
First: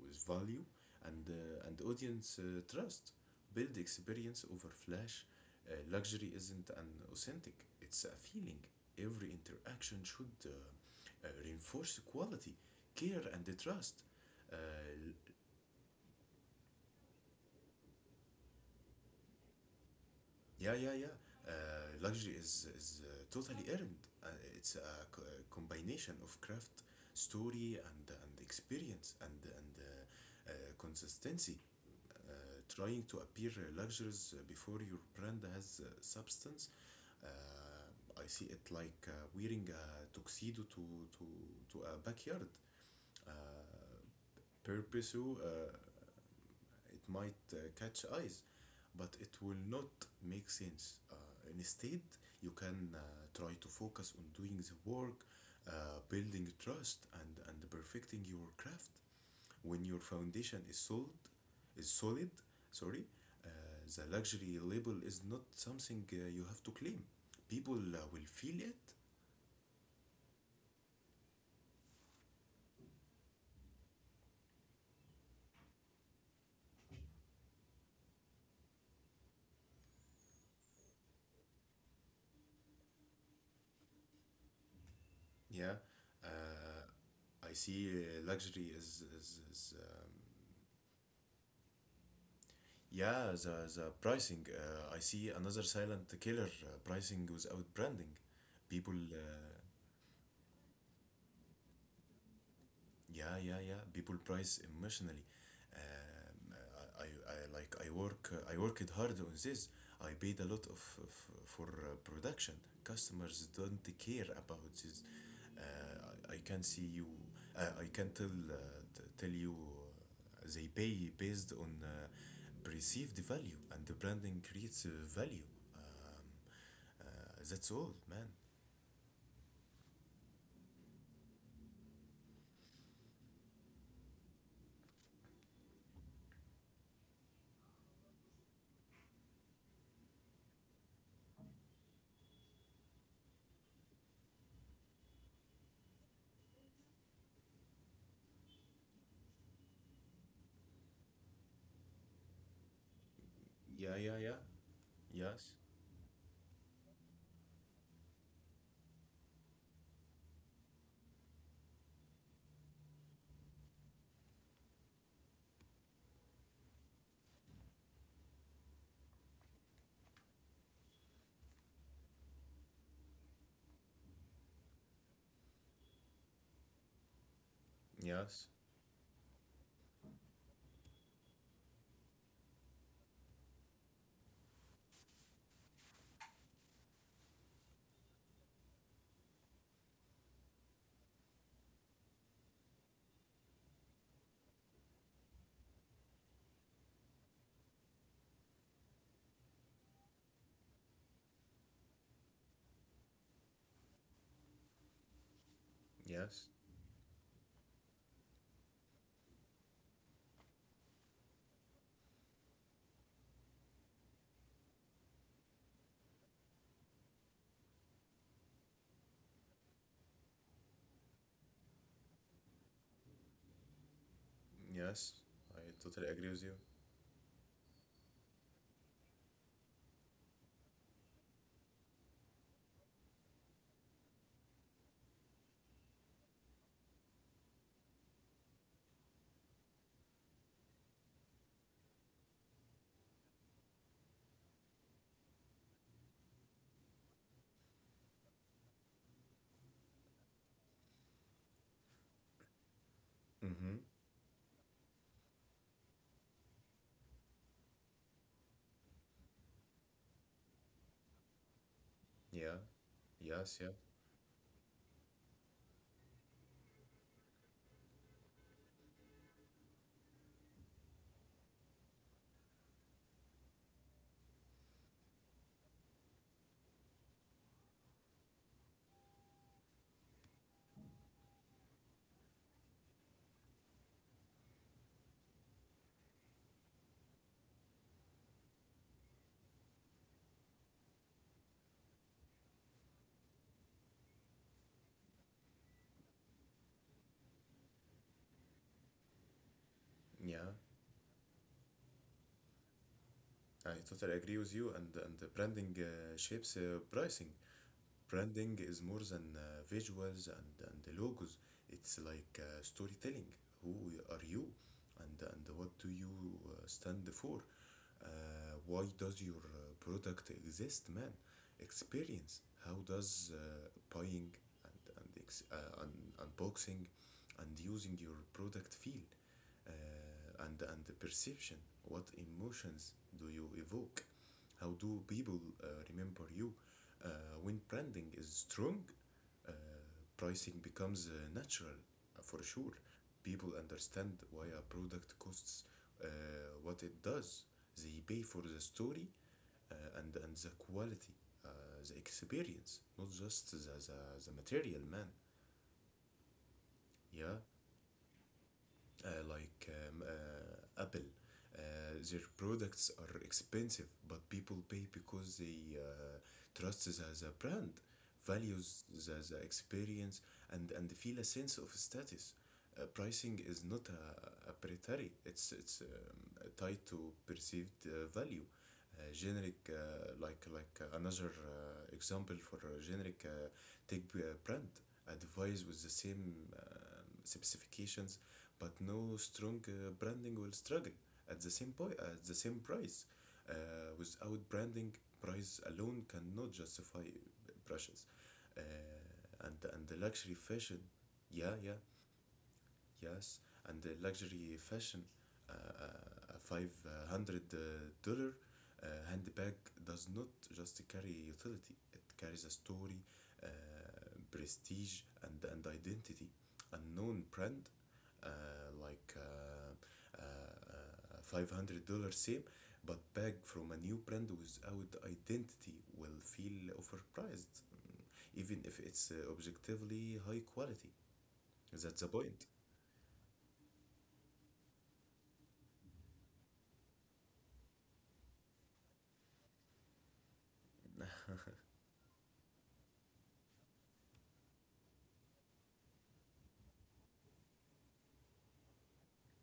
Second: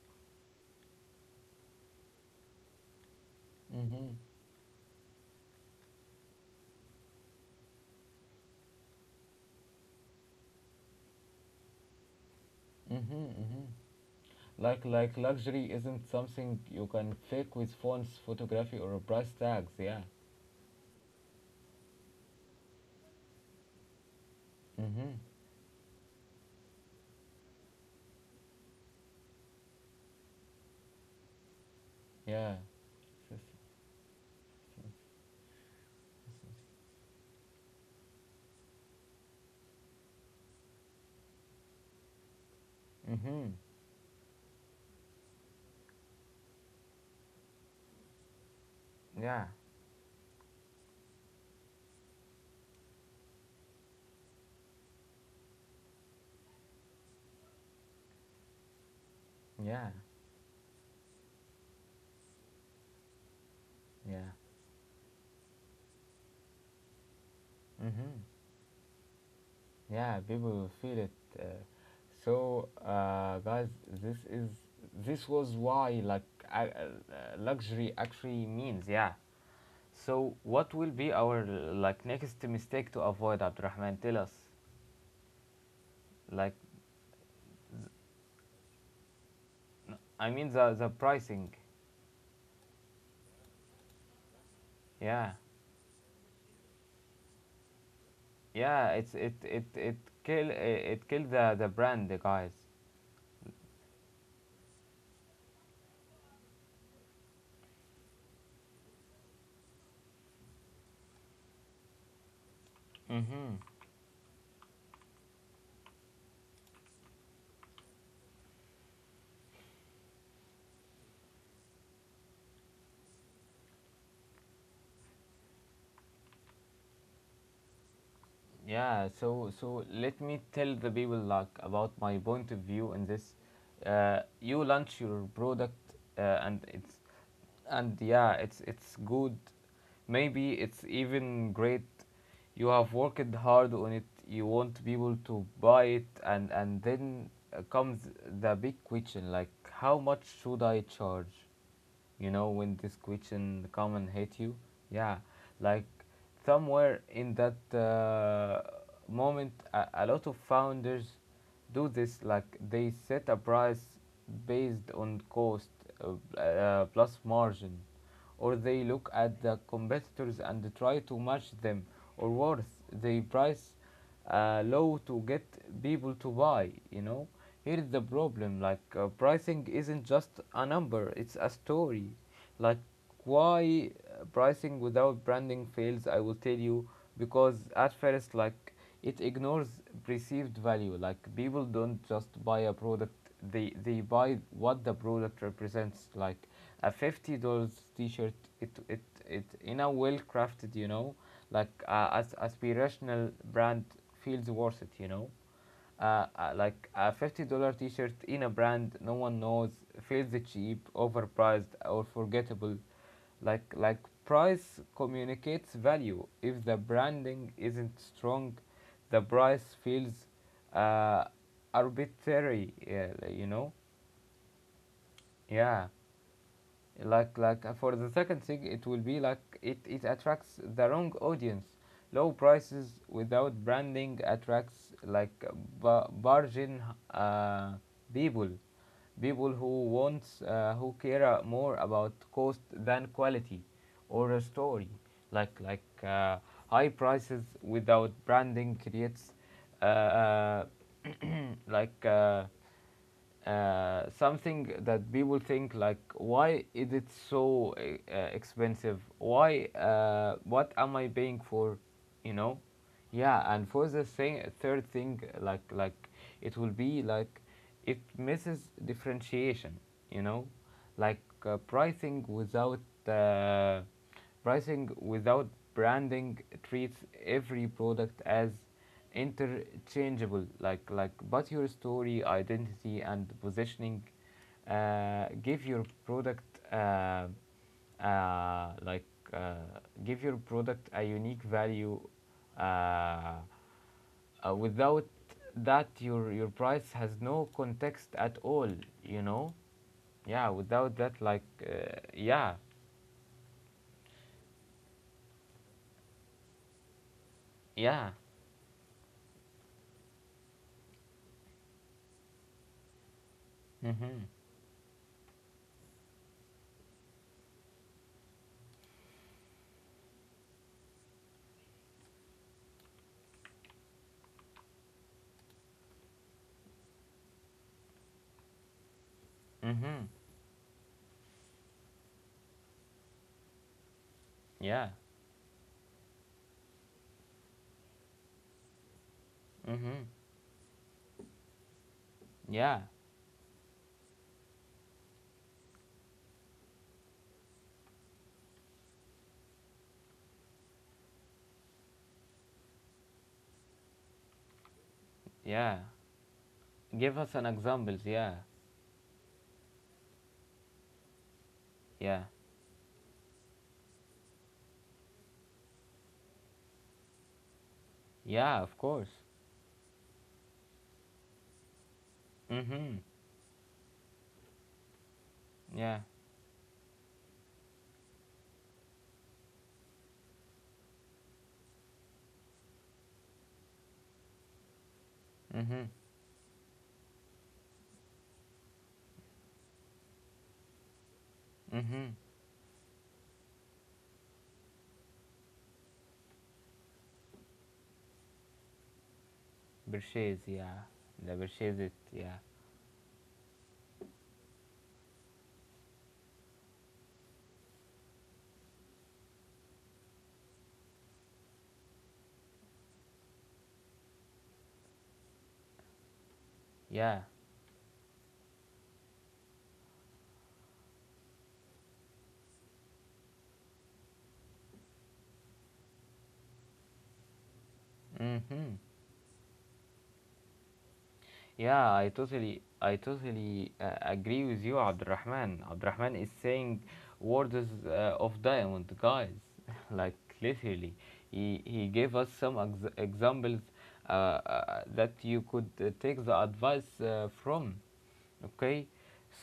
with value, and audience trust. Build
Mm-hmm.
experience over flash. Luxury isn't an authentic, it's a feeling. Every interaction should reinforce quality,
Mm-hmm.
care, and
Mm-hmm.
trust. Uh,
Like luxury isn't something you can fake with fonts, photography, or price tags. Yeah.
Yeah, yeah, yeah. Uh, luxury is totally earned. Uh, it's a,
Mm-hmm.
co- a combination of craft, story, and experience, and consistency.
Yeah.
Trying to appear luxurious before your brand has substance. I see it like wearing a tuxedo to a backyard.
Mm-hmm.
Uh, purpose, it might catch eyes, but it
Yeah.
will not make sense. Instead, you can try to focus on doing the work, building trust, and perfecting your craft. When
Yeah.
your foundation is solid, sorry. uh, the
Yeah.
luxury label is not something you have to claim. People
Mm-hmm.
will feel it.
Yeah, people feel it. Uh, so, guys, this is this was why like uh, uh, luxury actually means. Yeah. So, what will be our like next mistake to avoid, Abdurrahman? Tell us.
Yeah.
Like,
uh, I see luxury is,
I mean the pricing.
yeah, the pricing. I see
Yeah,
another silent killer. Pricing without branding.
yeah.
People,
It's it it it kill it kill the brand, guys.
yeah, yeah, yeah. People price emotionally. Um, I, I like I worked hard on this. I paid a lot of for production. Customers
Mm-hmm.
don't care about this. Uh, I can see you. I can tell you. They pay based on perceive the value and the branding creates value um, that's all man.
Yeah, so so let me tell the people like about my point of view in this. You launch your product and it's and yeah, it's good. Maybe it's even great. You have worked hard on it. You want people to buy it, and then comes the big question like, how much should I charge? You know when this question
Yeah,
come and
yeah, yeah.
hit you. Yeah.
Yes,
Like somewhere in that moment, a lot of founders do this, like they set a price based on cost plus margin, or they look at the competitors and try to match them, or worse they price low to get people to buy, you know. Here's the
yes,
problem, like pricing isn't just a number, it's a story. Like why pricing without branding fails, I will tell you. Because at first, like it ignores perceived value. Like people don't just buy a product, they buy what the product represents. Like a $50 t-shirt, it it it in a well crafted, you know, like as aspirational brand, feels worth it, you know.
yes,
Like a $50 t-shirt in a brand no one knows feels cheap, overpriced, or forgettable. Like price communicates value if the branding isn't strong the price feels uh, arbitrary Yeah, you know
yes, I
yeah
totally agree with you.
Like for the second thing it will be like it attracts the wrong audience. Low prices without branding attracts like bargain uh, people, people who wants, who care more about cost than quality or a story. Like high prices without branding creates uh, uh, like uh,
Mm-hmm.
something that people think like, why is it so expensive, why, what am I paying for, you know.
Yeah.
Yeah.
Yes.
And
Yeah,
for the thing third thing, it will be like it misses differentiation, you know. Like uh, pricing without branding treats every product as interchangeable. Like but your story, identity, and positioning uh, give your product uh, uh, like uh, give your product a unique value. uh, Without that, your price has no context at all, you know. Yeah,
yeah,
without that, yeah.
I totally agree with you, and the branding shapes pricing.
Yeah.
Branding is more than visuals and logos. It's like storytelling. Who
Mhm.
are you? And what do you stand for? uh, why does your product exist, man? Experience: how does buying and unboxing and using your product feel?
Mhm.
And the perception. What emotions do you evoke? How
Yeah.
do people remember you? Uh, when branding is strong, uh,
Mhm.
pricing becomes natural, for sure.
Yeah.
People understand why a product costs uh, what it does. They pay for the story, and the quality, uh, the experience, not just the material, man.
Yeah. Give us an
Yeah,
examples. Yeah,
like Apple.
yeah,
Uh, their products are expensive, but people pay because they trust the brand,
yeah. Of course.
values the experience, and feel a sense of status.
Mhm.
Pricing is not a predatory, it's,
Yeah.
it's tied to perceived value. Generic, another example for a generic tech brand, advice
Mhm.
with the same specifications, but no strong branding will struggle at the same point,
Mhm.
at the same price. Uh, Without branding, price alone cannot justify brushes. Uh, and the
Bershes.
luxury
Yeah.
fashion,
The
yeah,
bershes it.
yeah.
Yeah.
Yes, and the luxury fashion, a five hundred dollar handbag does not just carry utility; it carries a story, uh, prestige, and identity. A
Yeah.
known brand, uh, $500 same, but bag from a new brand without identity will feel overpriced, even
Mhm.
if it's objectively high quality.
Yeah.
That's the
I
point.
totally. I totally agree with you, Abdurrahman. Abdurrahman is saying words of diamond, guys. Like literally, he gave us some examples that you could take the advice from. Okay,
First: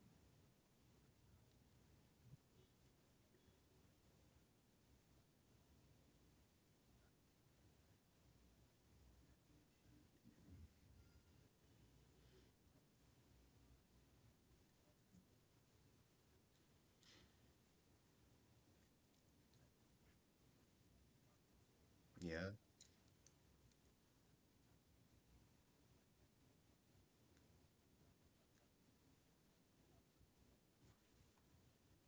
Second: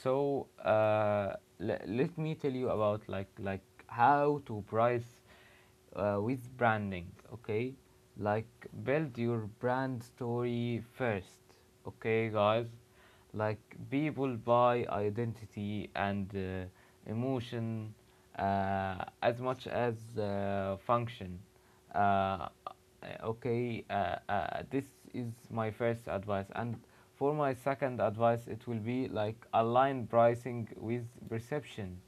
so let me tell you about how to price with branding. Okay, like build your brand story first. Okay, guys, like people buy identity and emotion as much as function, uh,
Yeah.
okay. This is my first advice, and for my second advice it will be like align pricing with perception,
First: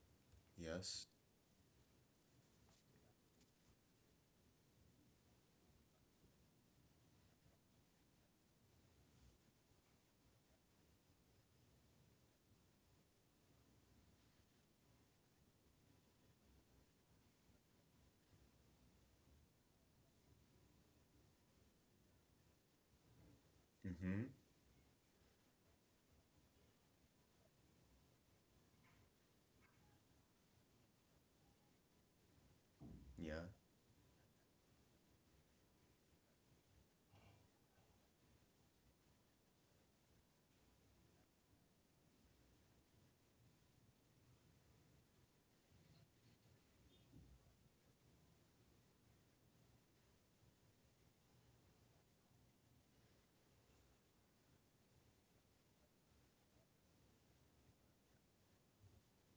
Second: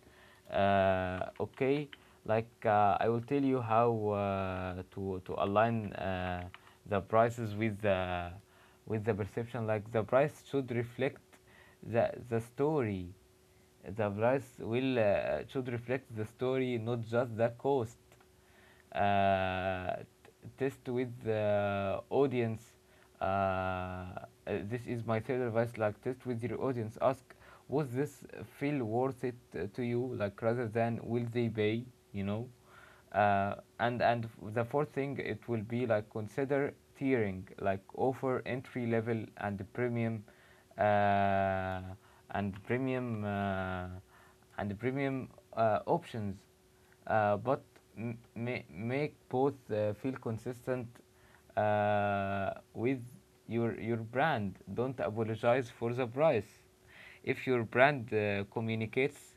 Yes.
okay. Like I will tell you how to align the prices with the perception. Like the price should reflect the story. The price will should reflect the story, not just the cost. uh, Test with the audience. Uh, uh,
Mm-hmm.
this is my third advice. Like test with your audience. Ask, was this feel worth it to you? Like rather than will they pay? You know.
Yeah.
Uh, and and the fourth thing it will be like consider tiering, like offer entry level and premium uh, and premium uh, and premium options, but make both feel consistent with your brand. Don't apologize for the price. If your brand uh, communicates,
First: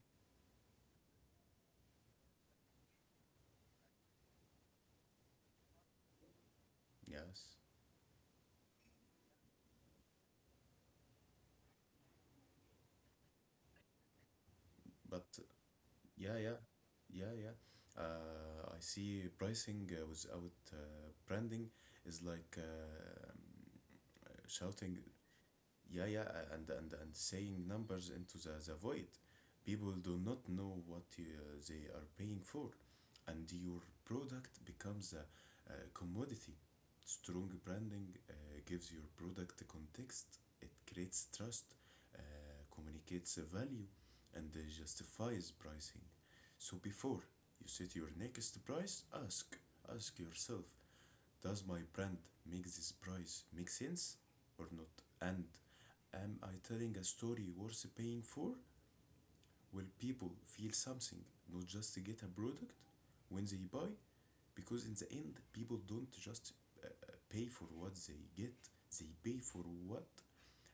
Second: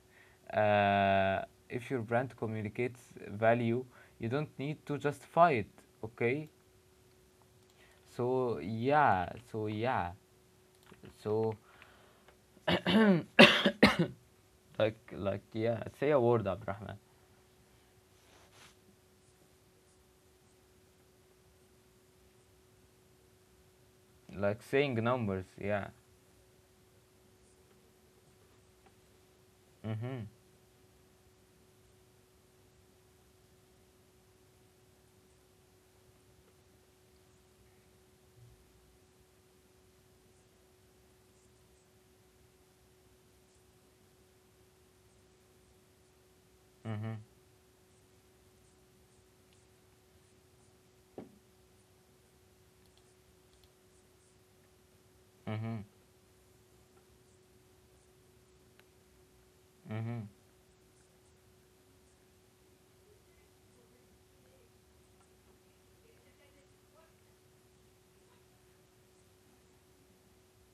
uh, if your brand communicates value, you don't need to justify it. Okay,
Yes.
so yeah, so yeah, so
But
yeah, say a
yeah,
word,
yeah,
Abdurrahman.
yeah, yeah. I see pricing without branding is like
Like saying
shouting,
numbers, yeah.
yeah, yeah, and saying numbers into the void. People do
Mhm.
not know what they are paying for, and your product becomes a commodity. Strong branding gives your product context. It creates trust, uh, communicates a value, and justifies pricing. So before
Mhm.
you set your next price, ask, ask yourself, does my brand make this price make sense or not? And
Mhm.
am I telling a story worth paying for? Will
Mhm.
people feel something, not just get a product when they buy? Because in the end, people don't just pay for what they get, they pay for what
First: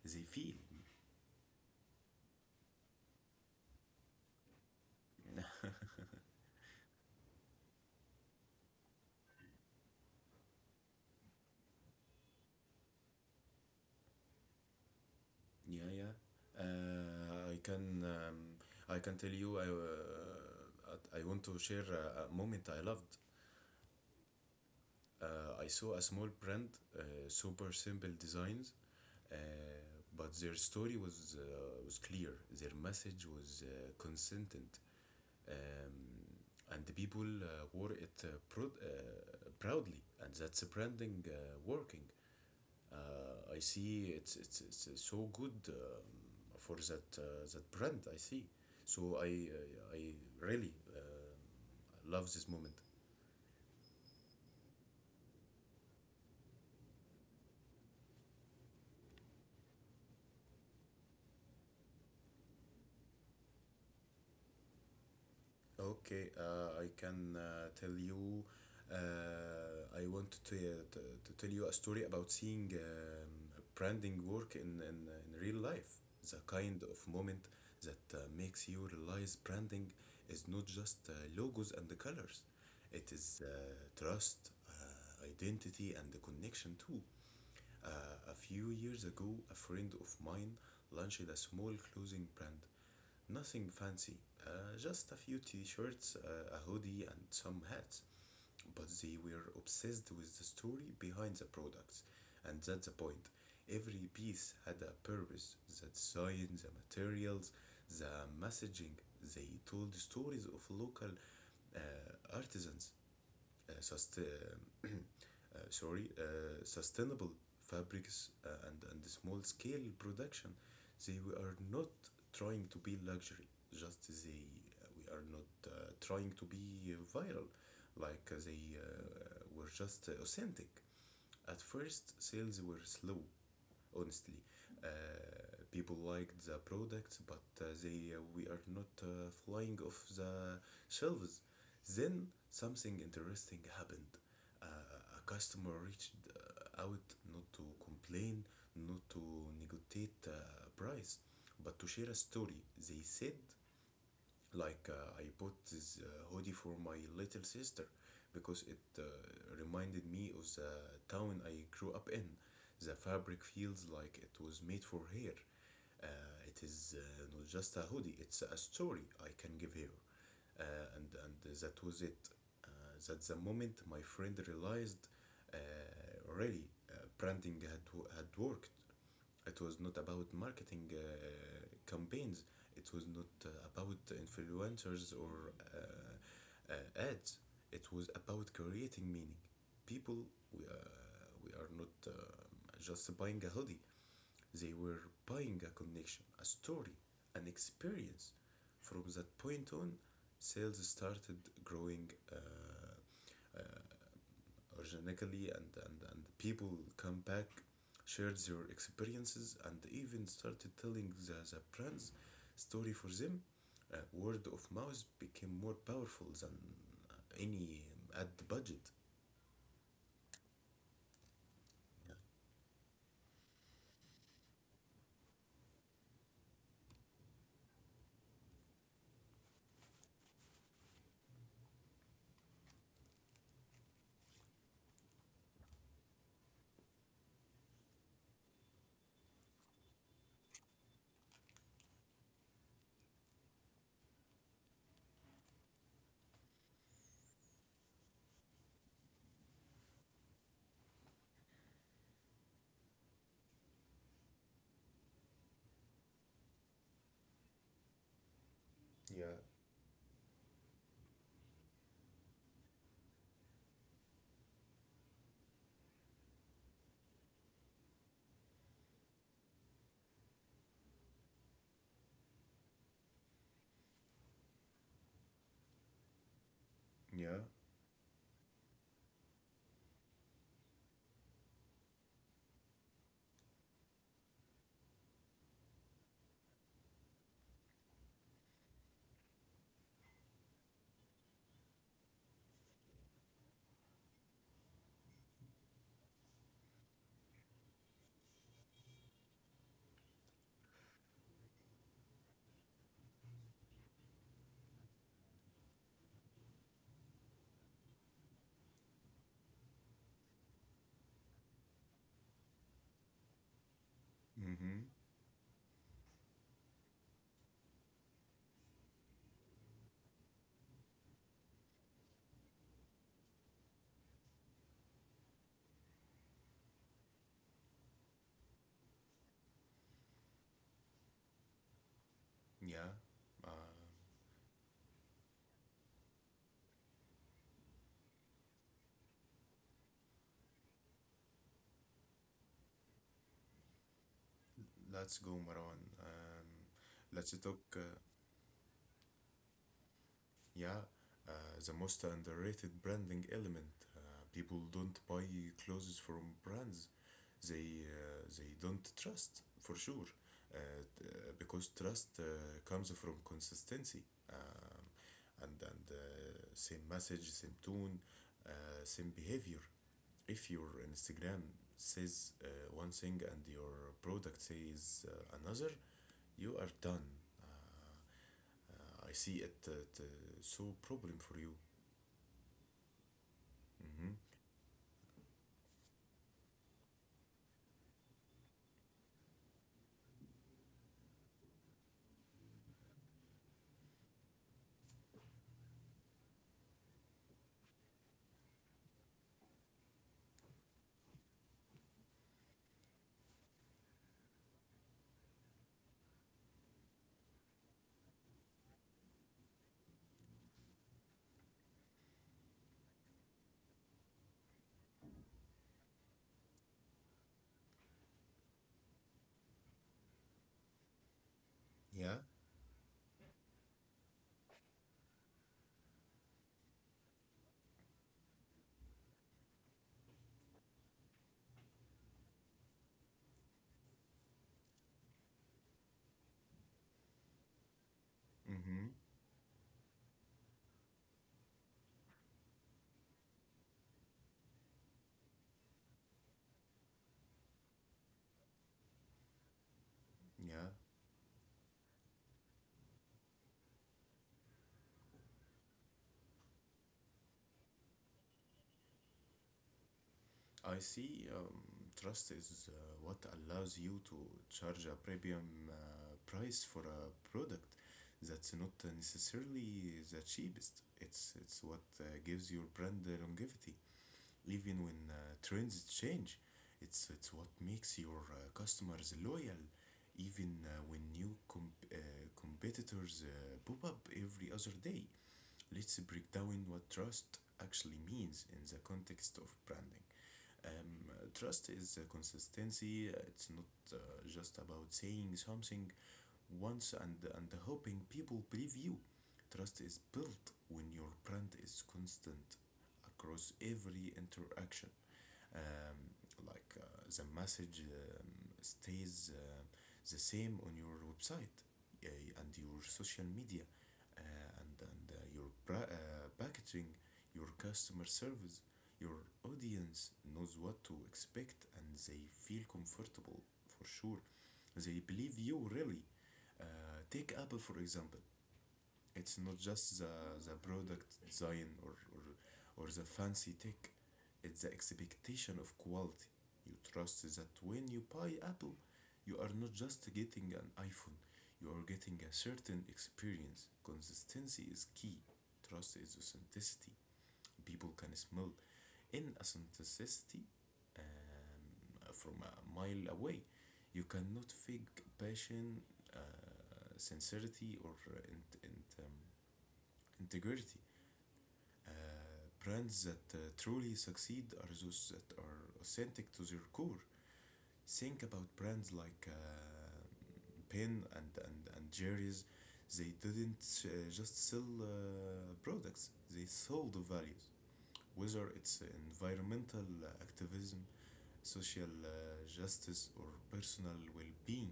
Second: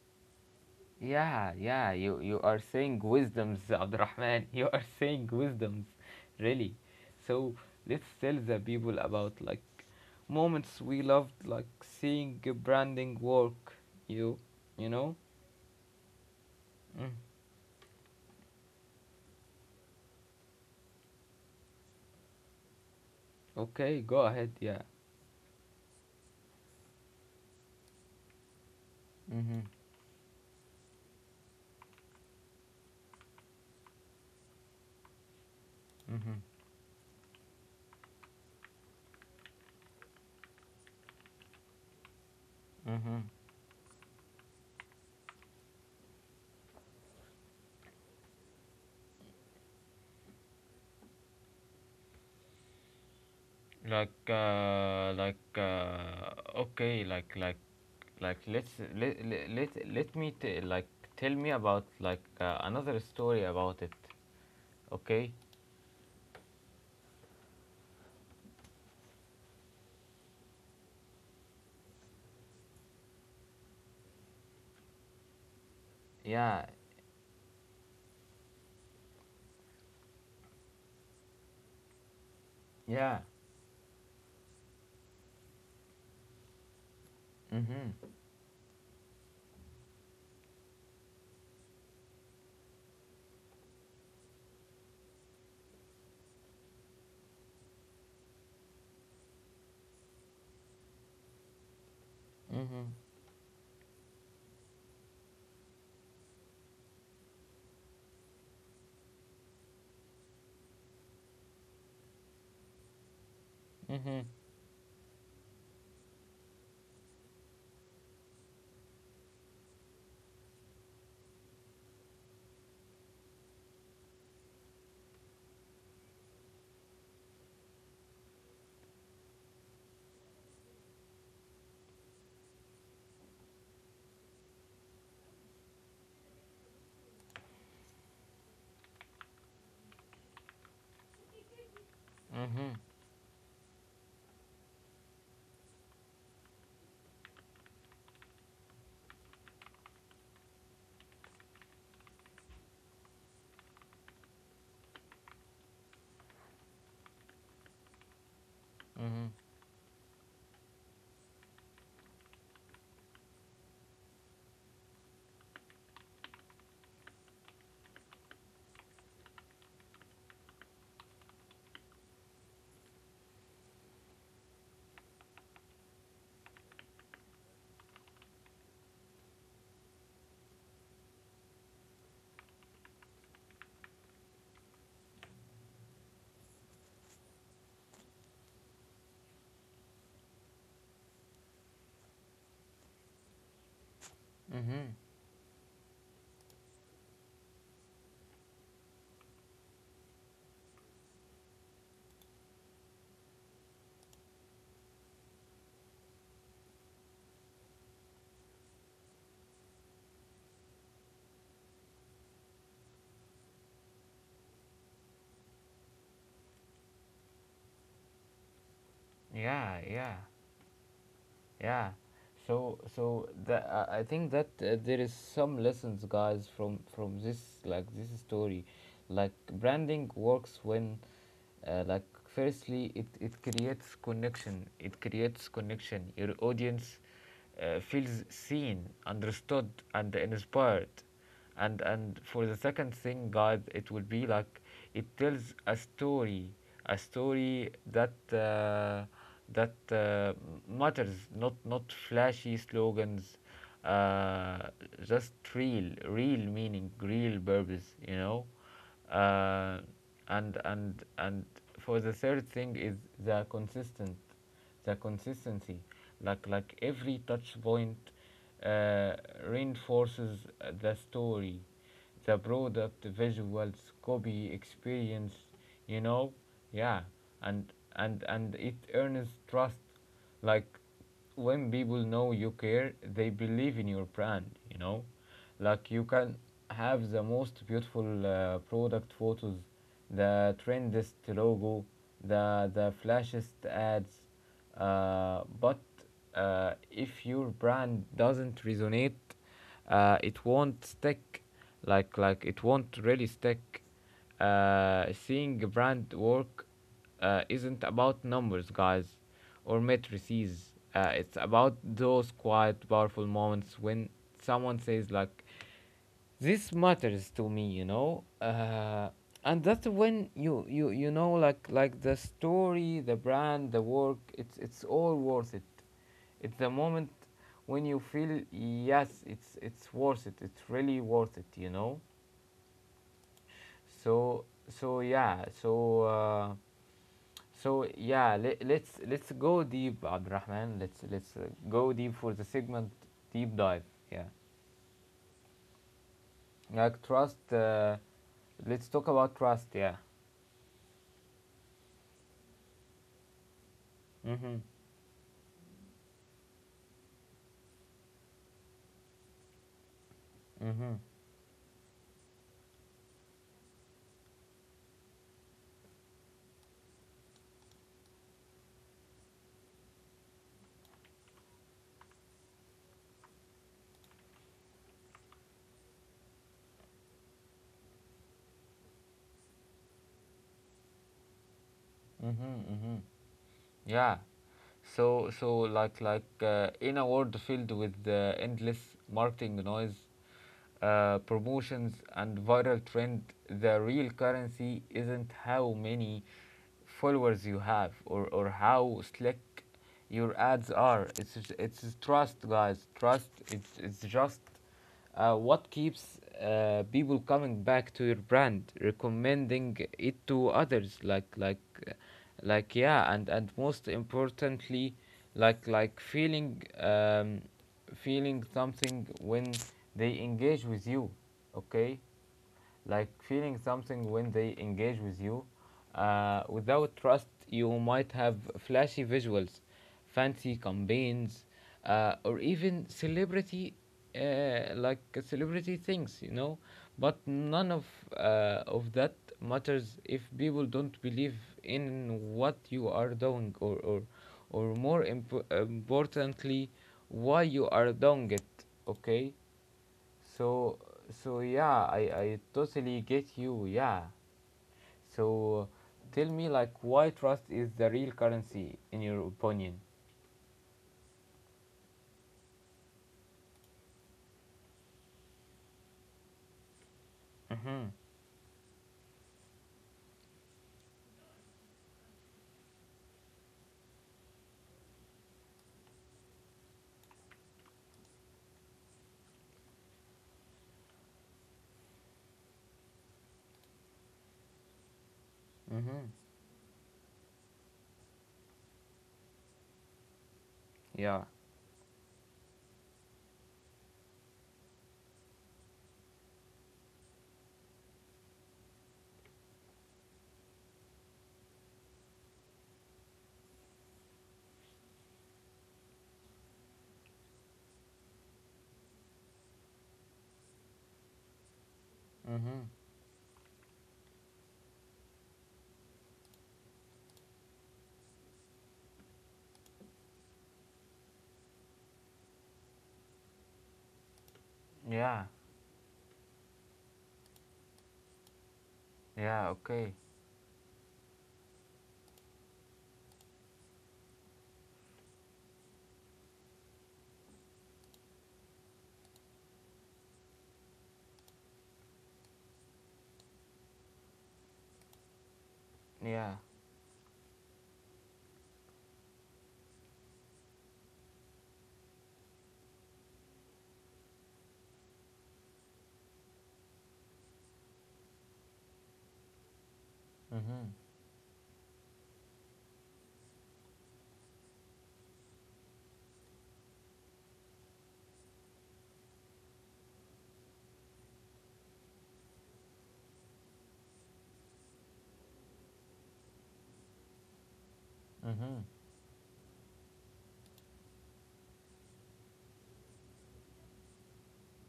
they feel.
Yeah, yeah, you are saying wisdoms, Abdurrahman. You are saying wisdoms, really. So let's tell the people about like moments we loved, like seeing a branding work. You, you know.
Yeah, yeah.
Mm.
I can tell you, I want to share a moment I loved.
Okay, go ahead. Yeah.
I saw a small brand, super simple designs, uh,
Mm-hmm.
but their story was clear. Their message was consistent, um,
Mm-hmm.
and the people wore it proudly, and that's a branding working.
Mm-hmm.
I see it's so good for that brand. I see, so I really love this moment.
Like okay like let's let let let me like tell me about like another story about it. Okay?
Okay, I can tell you. I want to tell you a story about seeing branding work in real life. The
Yeah.
kind of moment that makes you realize branding is not just logos and the colors. It
Yeah.
is trust, identity, and the connection too.
Mhm.
A few years ago, a friend of mine launched a small clothing brand. Nothing fancy, just a few t shirts, a hoodie, and some hats. But they were obsessed with the story behind the products, and that's the
Mhm.
point. Every piece had a purpose: the design, the materials, the messaging. They told stories of local artisans, uh, sust-
Mhm.
uh, sorry, sustainable fabrics and small scale production. They We are not trying to be luxury, just they we are not trying to be viral, like they were just authentic. At first, sales were slow, honestly. People liked the products, but they we are not flying off the shelves. Then
Mhm.
something interesting happened. A customer reached out, not to complain, not to negotiate price, but to share a story. They said, like, I bought this hoodie for my little sister because it
Mhm.
reminded me of the town I grew up in. The fabric feels like it was made for her. Uh, it is not just a hoodie, it's a story I can give her. And that was it. That's the moment my friend realized, uh, really, branding had worked. It was not about marketing campaigns. It was not about influencers or ads. It was about creating meaning. People, we are not just buying a hoodie. They
Mhm.
were buying a connection, a story, an experience. From that point on, sales started growing uh, organically, and people come back, shared their experiences, and even started telling the brand's story for them. Word of mouth became more powerful than any ad budget.
Yeah. Yeah. Yeah. So so I think that there is some lessons, guys, from this like this story, like branding works when, like firstly it creates connection. It creates connection. Your audience feels seen, understood, and inspired. And for the second thing, guys, it will be like it tells a story, a story that that uh, matters, not flashy slogans, uh, just real, real meaning, real purpose, you know.
Yeah.
Uh, and and and for the third thing is the consistent the consistency. Like every touch point uh, reinforces the story, the product, visuals, copy, experience, you know. Yeah.
Yeah.
And it earns trust. Like when people know you care, they believe in your brand, you know? Like you can have the most beautiful product photos, the trendiest logo, the flashiest ads, but if your brand doesn't resonate, it won't stick. Like it won't really stick. Seeing a brand work isn't about numbers, guys, or matrices. It's about those quiet, powerful moments when someone
Mm-hmm.
says, like, this matters to me, you know? And that's when you know, like the story, the brand, the work, it's all worth it. It's the moment when you feel, yes, it's worth it. It's really worth it, you know?
Yeah. uh,
So, so yeah, so. So yeah, let, let's go deep, Abdurrahman. Let's go deep for the segment deep dive. Yeah,
let's go, Marwan.
like
Let's
trust.
talk.
Let's talk about trust. Yeah.
Yeah, uh, the most underrated branding element. Uh, People
Mhm.
don't buy clothes from brands they don't trust, for sure, uh,
Mhm.
because trust comes from consistency. Um, and same message, same tone, same behavior. If your Instagram says one thing and your product says another, you are done. I see it so problem for you.
Mhm. Mhm.
Mm-hmm.
Yeah. So so in a world filled with endless marketing noise, promotions, and viral trend, the real currency isn't how many followers you have, or how slick your ads are. It's trust, guys, trust. It's just what keeps people coming back to your brand, recommending it to others. Uh, like yeah, and most importantly, like feeling feeling something when they engage with you. Okay,
Yeah.
like feeling something when they engage with you. Without trust, you might have flashy visuals, fancy campaigns, uh, or even celebrity, like celebrity things, you know. But none of
Mm-hmm.
that matters if people don't believe in what you are doing, or more importantly, why you are doing it. Okay.
Yeah.
So, so yeah, I totally get you. Yeah. So, tell me, like, why trust is the real currency in your opinion?
I see trust is what allows you to charge a premium price for a product
Mhm.
that's not necessarily the cheapest. It's what gives your brand the longevity, even when trends change. It's what makes your customers loyal, even when new competitors pop up every other day. Let's
Mhm.
break down what trust actually means in the context of branding.
Yeah.
Trust is a consistency. It's not uh, just about saying something once and hoping people believe you. Trust is built when your brand is constant across every interaction, um, like the message stays the same on your website, and
Mhm.
your social media, uh, and your packaging, your customer service. Your audience knows what to expect and they feel comfortable, for sure. They
Yeah.
believe you, really. Uh, Take Apple, for example. It's
Yeah.
not
Okay.
just the product design, or or the fancy tech. It's the expectation of quality. You trust that when you buy Apple, you are not just getting an iPhone, you are getting a certain experience. Consistency is key. Trust is
Yeah.
authenticity. People can smell in authenticity from a mile away. You cannot fake passion, uh, sincerity, or and
Mhm.
integrity. Uh, Brands that truly succeed are those that are authentic to their core. Think about brands like Penn and Jerry's. They didn't just sell products, they sold values. Whether
Mhm.
it's environmental activism, social justice, or personal well being.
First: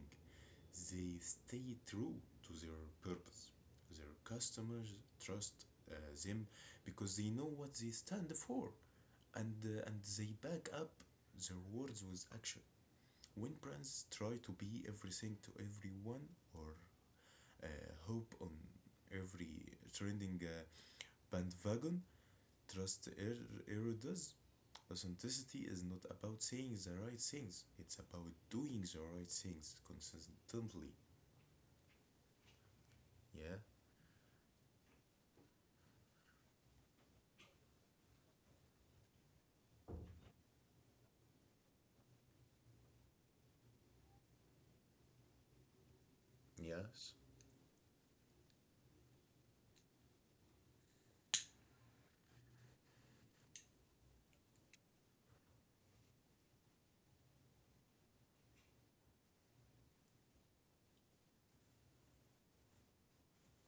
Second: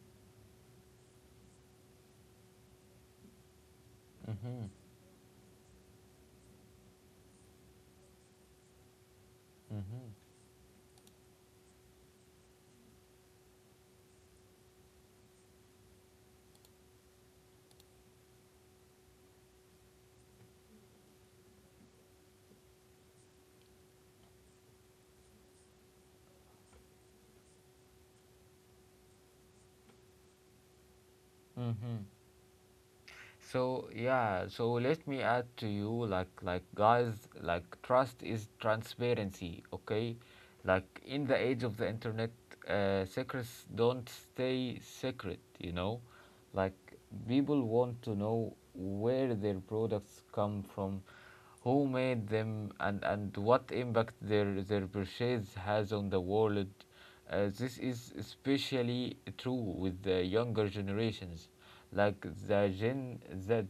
They stay true to their purpose. Their
Mhm.
customers trust uh, them because they know what they stand for, and
Mhm.
they back up their words with action. When brands try to be everything to everyone, or uh, hope on every trending bandwagon, trust erodes. Authenticity is not about saying the right things, it's about doing the right things consistently.
Mhm.
Yeah.
So yeah, so let me add to you guys like trust is transparency, okay? Like in the age of the internet, secrets don't stay secret, you know? Like
Yes.
people want to know where their products come from, who made them, and what impact their purchase has on the world. This is especially true with the younger generations like the Gen Z,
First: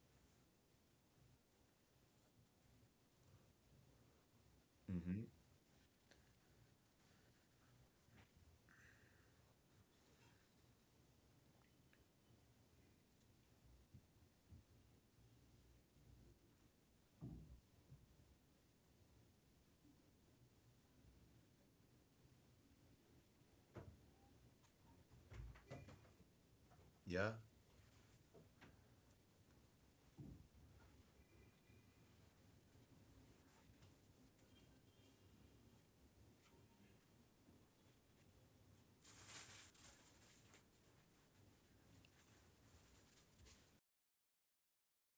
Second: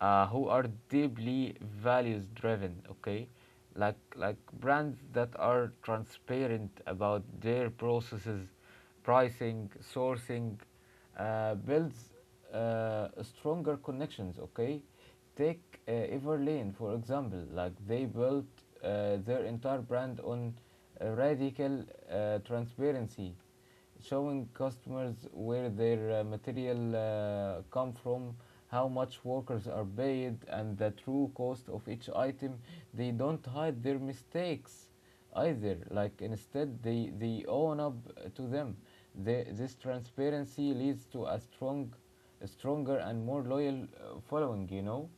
who are deeply values driven. Okay, like brands
Mm-hmm.
that are transparent about their processes, pricing, sourcing, builds stronger connections. Okay, take Everlane for example. Like they built their entire brand on radical transparency, showing customers where their material
Yeah.
come from, how much workers are paid, and the true cost of each item. They don't hide their mistakes either. Like instead, they own up to them. This transparency leads to a stronger and more loyal following. You know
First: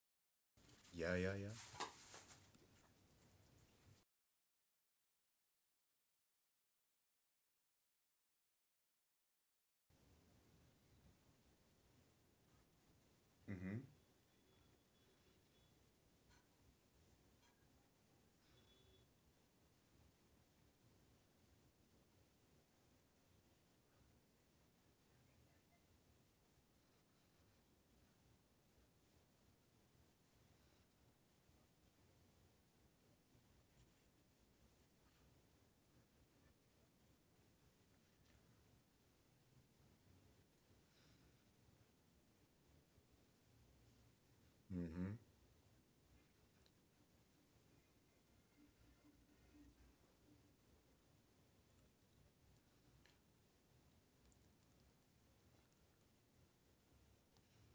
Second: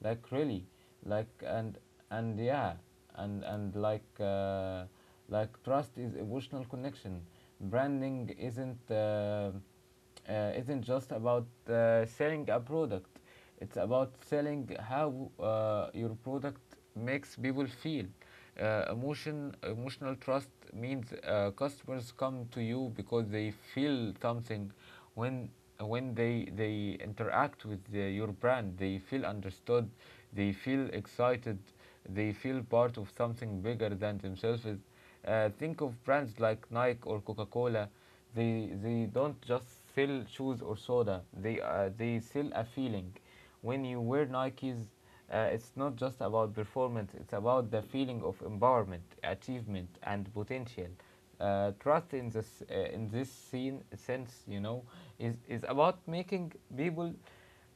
like really
Yeah.
like
Yeah. Yeah.
and yeah and like trust is emotional connection. Branding isn't just about selling a product. It's
Mm-hmm.
about selling how your product makes people feel. Emotional trust means customers come to you because they feel something when they interact with your brand. They feel understood, they feel excited, they feel part of something bigger than themselves. Think of brands like Nike or Coca-Cola. They don't just sell shoes or soda, they sell a feeling. When you wear Nikes,
Mm-hmm.
it's not just about performance, it's about the feeling of empowerment, achievement, and potential. Trust in this scene sense, you know, is about making people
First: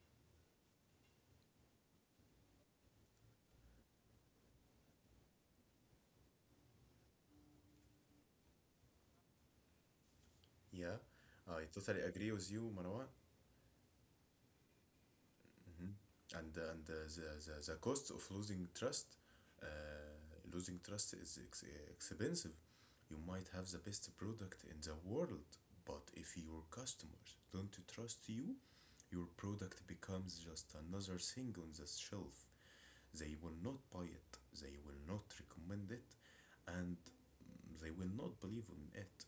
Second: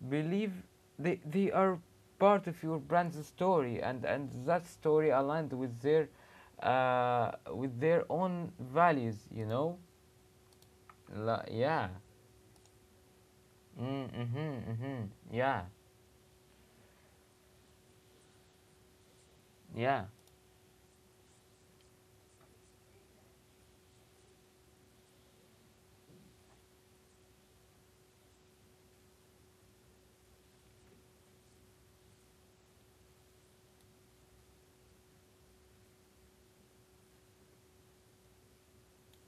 believe they are part of your brand's story, and that story aligned with their own values, you know.
Yeah. I
Yeah.
totally agree with you, Marwan.
Mm-hmm, mm-hmm. Yeah.
Mhm. And the cost of uh,
Yeah.
losing trust is expensive. You might have the best product in the world, but if your customers don't trust you, your product becomes just another thing on the shelf. They will not buy it. They will not recommend it, and they will not believe in it.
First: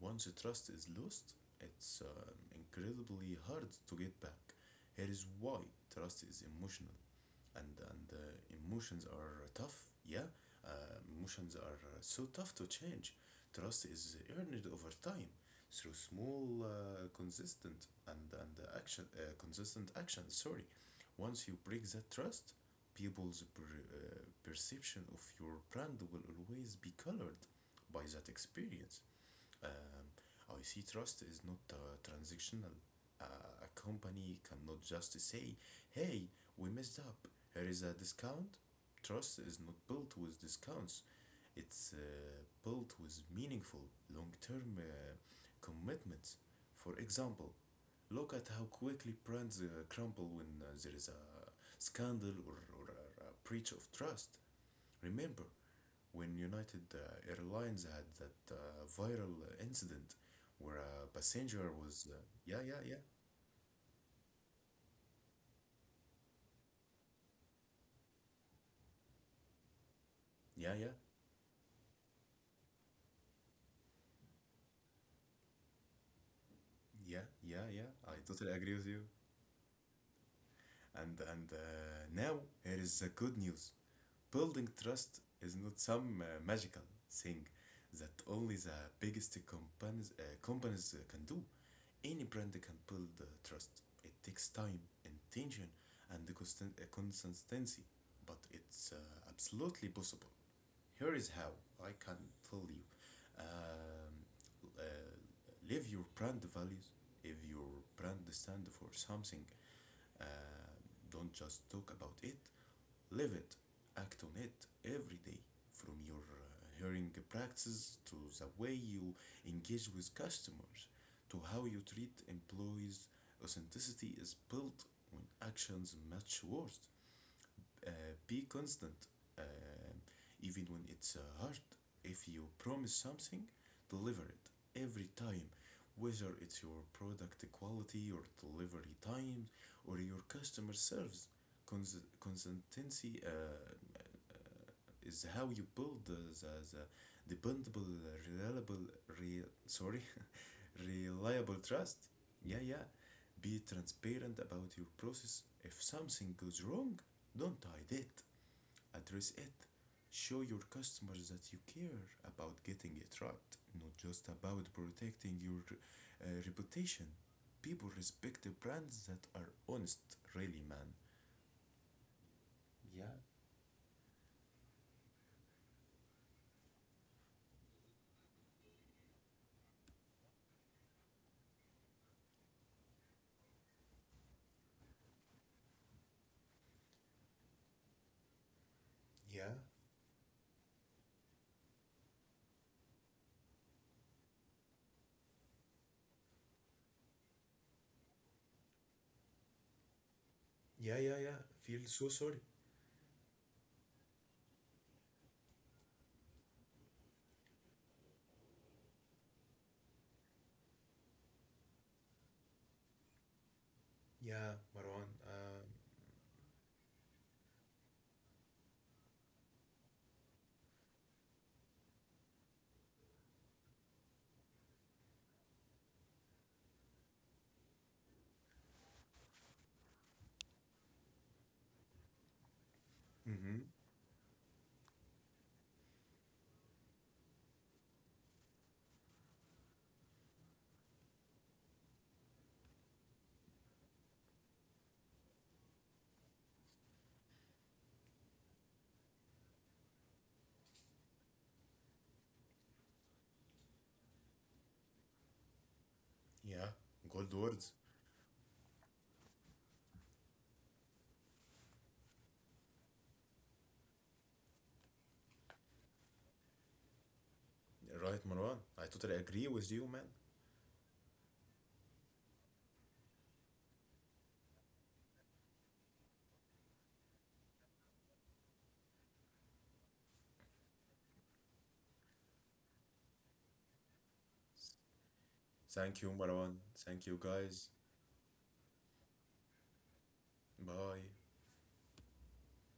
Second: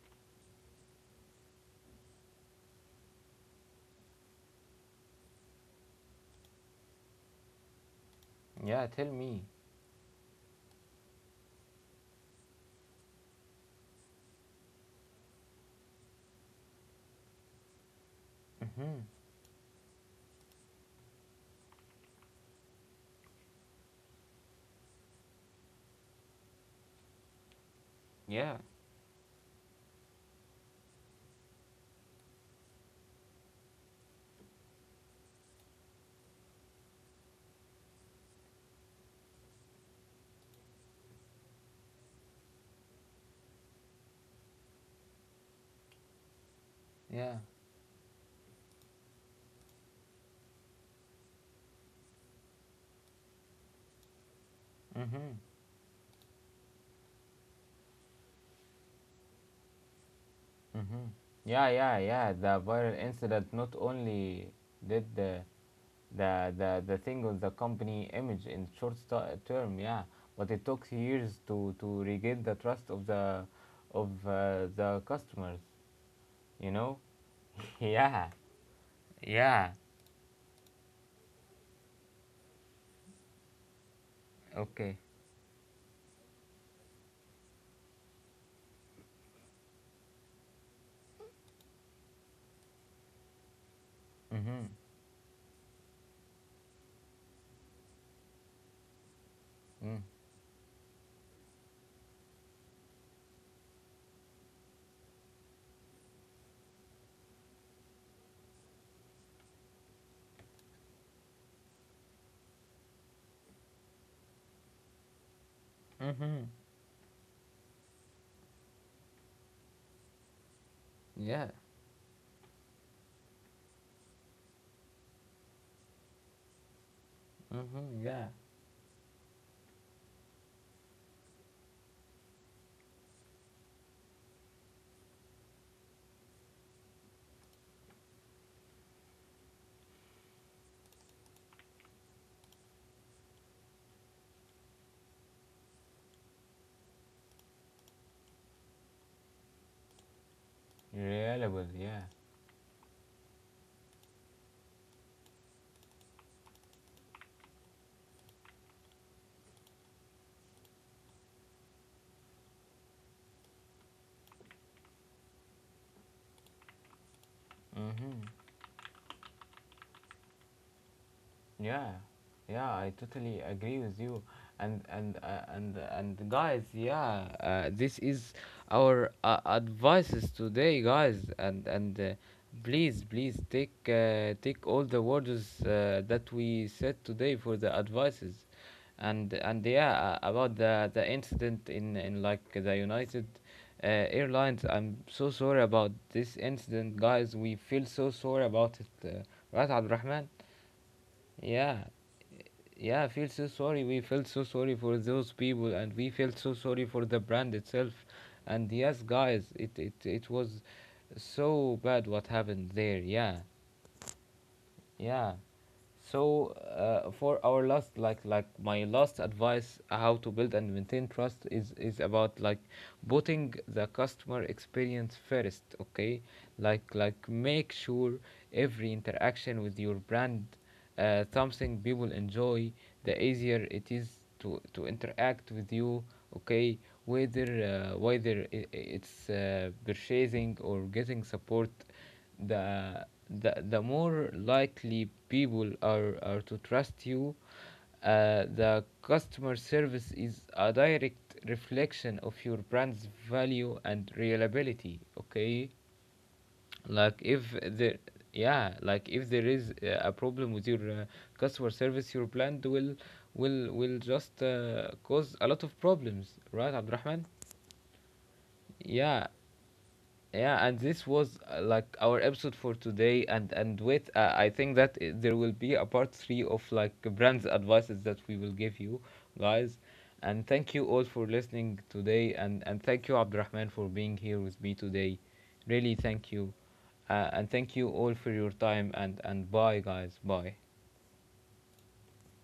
Once trust is lost, it's incredibly hard to get back. Here is why: trust is emotional, and
Yeah.
emotions
Tell
are
me.
tough. Yeah, uh, emotions are so tough to change. Trust is earned over time through small,
Mm-hmm.
consistent action. Sorry, once you break that trust, people's perception of your brand will always be colored by that
Yeah.
experience. Um, I see trust is not transactional. A company cannot just say, "Hey, we messed up, here is a discount." Trust is not built with discounts, it's built with meaningful, long term commitments. For
Yeah.
example, look at how quickly brands crumble when there is a scandal, or a breach of trust.
Mm-hmm.
Remember when United Airlines had that viral incident where a
Mm-hmm.
passenger
Yeah, yeah,
was.
yeah.
Yeah,
The
yeah,
viral
yeah.
incident not only did the thing with the company image in short term, yeah, but it
Yeah,
took
yeah.
years to regain the trust of the customers. You know?
Yeah, yeah, yeah. I
yeah.
totally agree with you.
Yeah.
And now, here is the good news. Building
Okay.
trust is not some magical thing that only the biggest companies can do. Any brand can build trust. It takes
Mm-hmm.
time, intention, and consistency, but it's absolutely
Mm.
possible. Here is how I can tell you. Um, uh, Live your brand values. If your brand stands for something, uh, don't just talk about it, live it, act on it every day. From your
Mm-hmm.
hiring practices to the way you engage with customers, to
Yeah.
how you treat employees, authenticity is built when actions match words.
Mm-hmm.
uh,
Yeah.
be constant, uh, even when it's hard. If you promise something, deliver it every time, whether it's your product quality, or delivery times, or your customer service. Consistency is how you build the, the dependable, reliable, sorry, reliable
Reliable. Yeah.
trust. Yeah, yeah. Be transparent about your process. If something goes wrong, don't hide it. Address it. Show your customers that you care about getting it right, not just about protecting your reputation. People
Mm-hmm.
respect the brands that are honest, really, man.
Yeah, yeah, I
Yeah.
totally agree with you. And guys, yeah, this is our advices today, guys. And Please, please take take all the words that we said today for the advices. And
Yeah,
and yeah, about the incident in like the United Airlines, I'm so sorry about this incident, guys. We feel so sorry about it, right, Abdulrahman?
yeah, yeah, yeah. Feel
Yeah,
so sorry.
yeah, I feel so sorry. We felt so sorry for those people, and we felt so sorry for the brand itself. And yes, guys, it was so bad what happened there. Yeah,
Yeah, Marwan.
yeah. So for our last, my last advice, how to build and maintain trust is about like putting the customer experience first. Okay, like make sure every interaction with your brand, something people enjoy. The
Mm-hmm.
easier it is to interact with you. Okay, whether it's purchasing or getting support, the more likely people are to trust you. The customer service is a direct reflection of your brand's value and reliability. Okay,
Yeah,
like
gold
if
words.
there, yeah, like if there is a problem with your customer service, your brand will just cause a lot of problems, right, Abdurrahman?
Right, Marwan. I totally
Yeah,
agree with you, man.
yeah, and this was like our episode for today, and with I think that there will be a part three of like brands advices that we will give you guys. And thank you all for listening today, and thank you Abdurrahman for being here with me today. Really
Thank you,
thank
Marwan.
you,
Thank you,
and
guys.
thank you all for your time, and bye guys, bye.
Bye.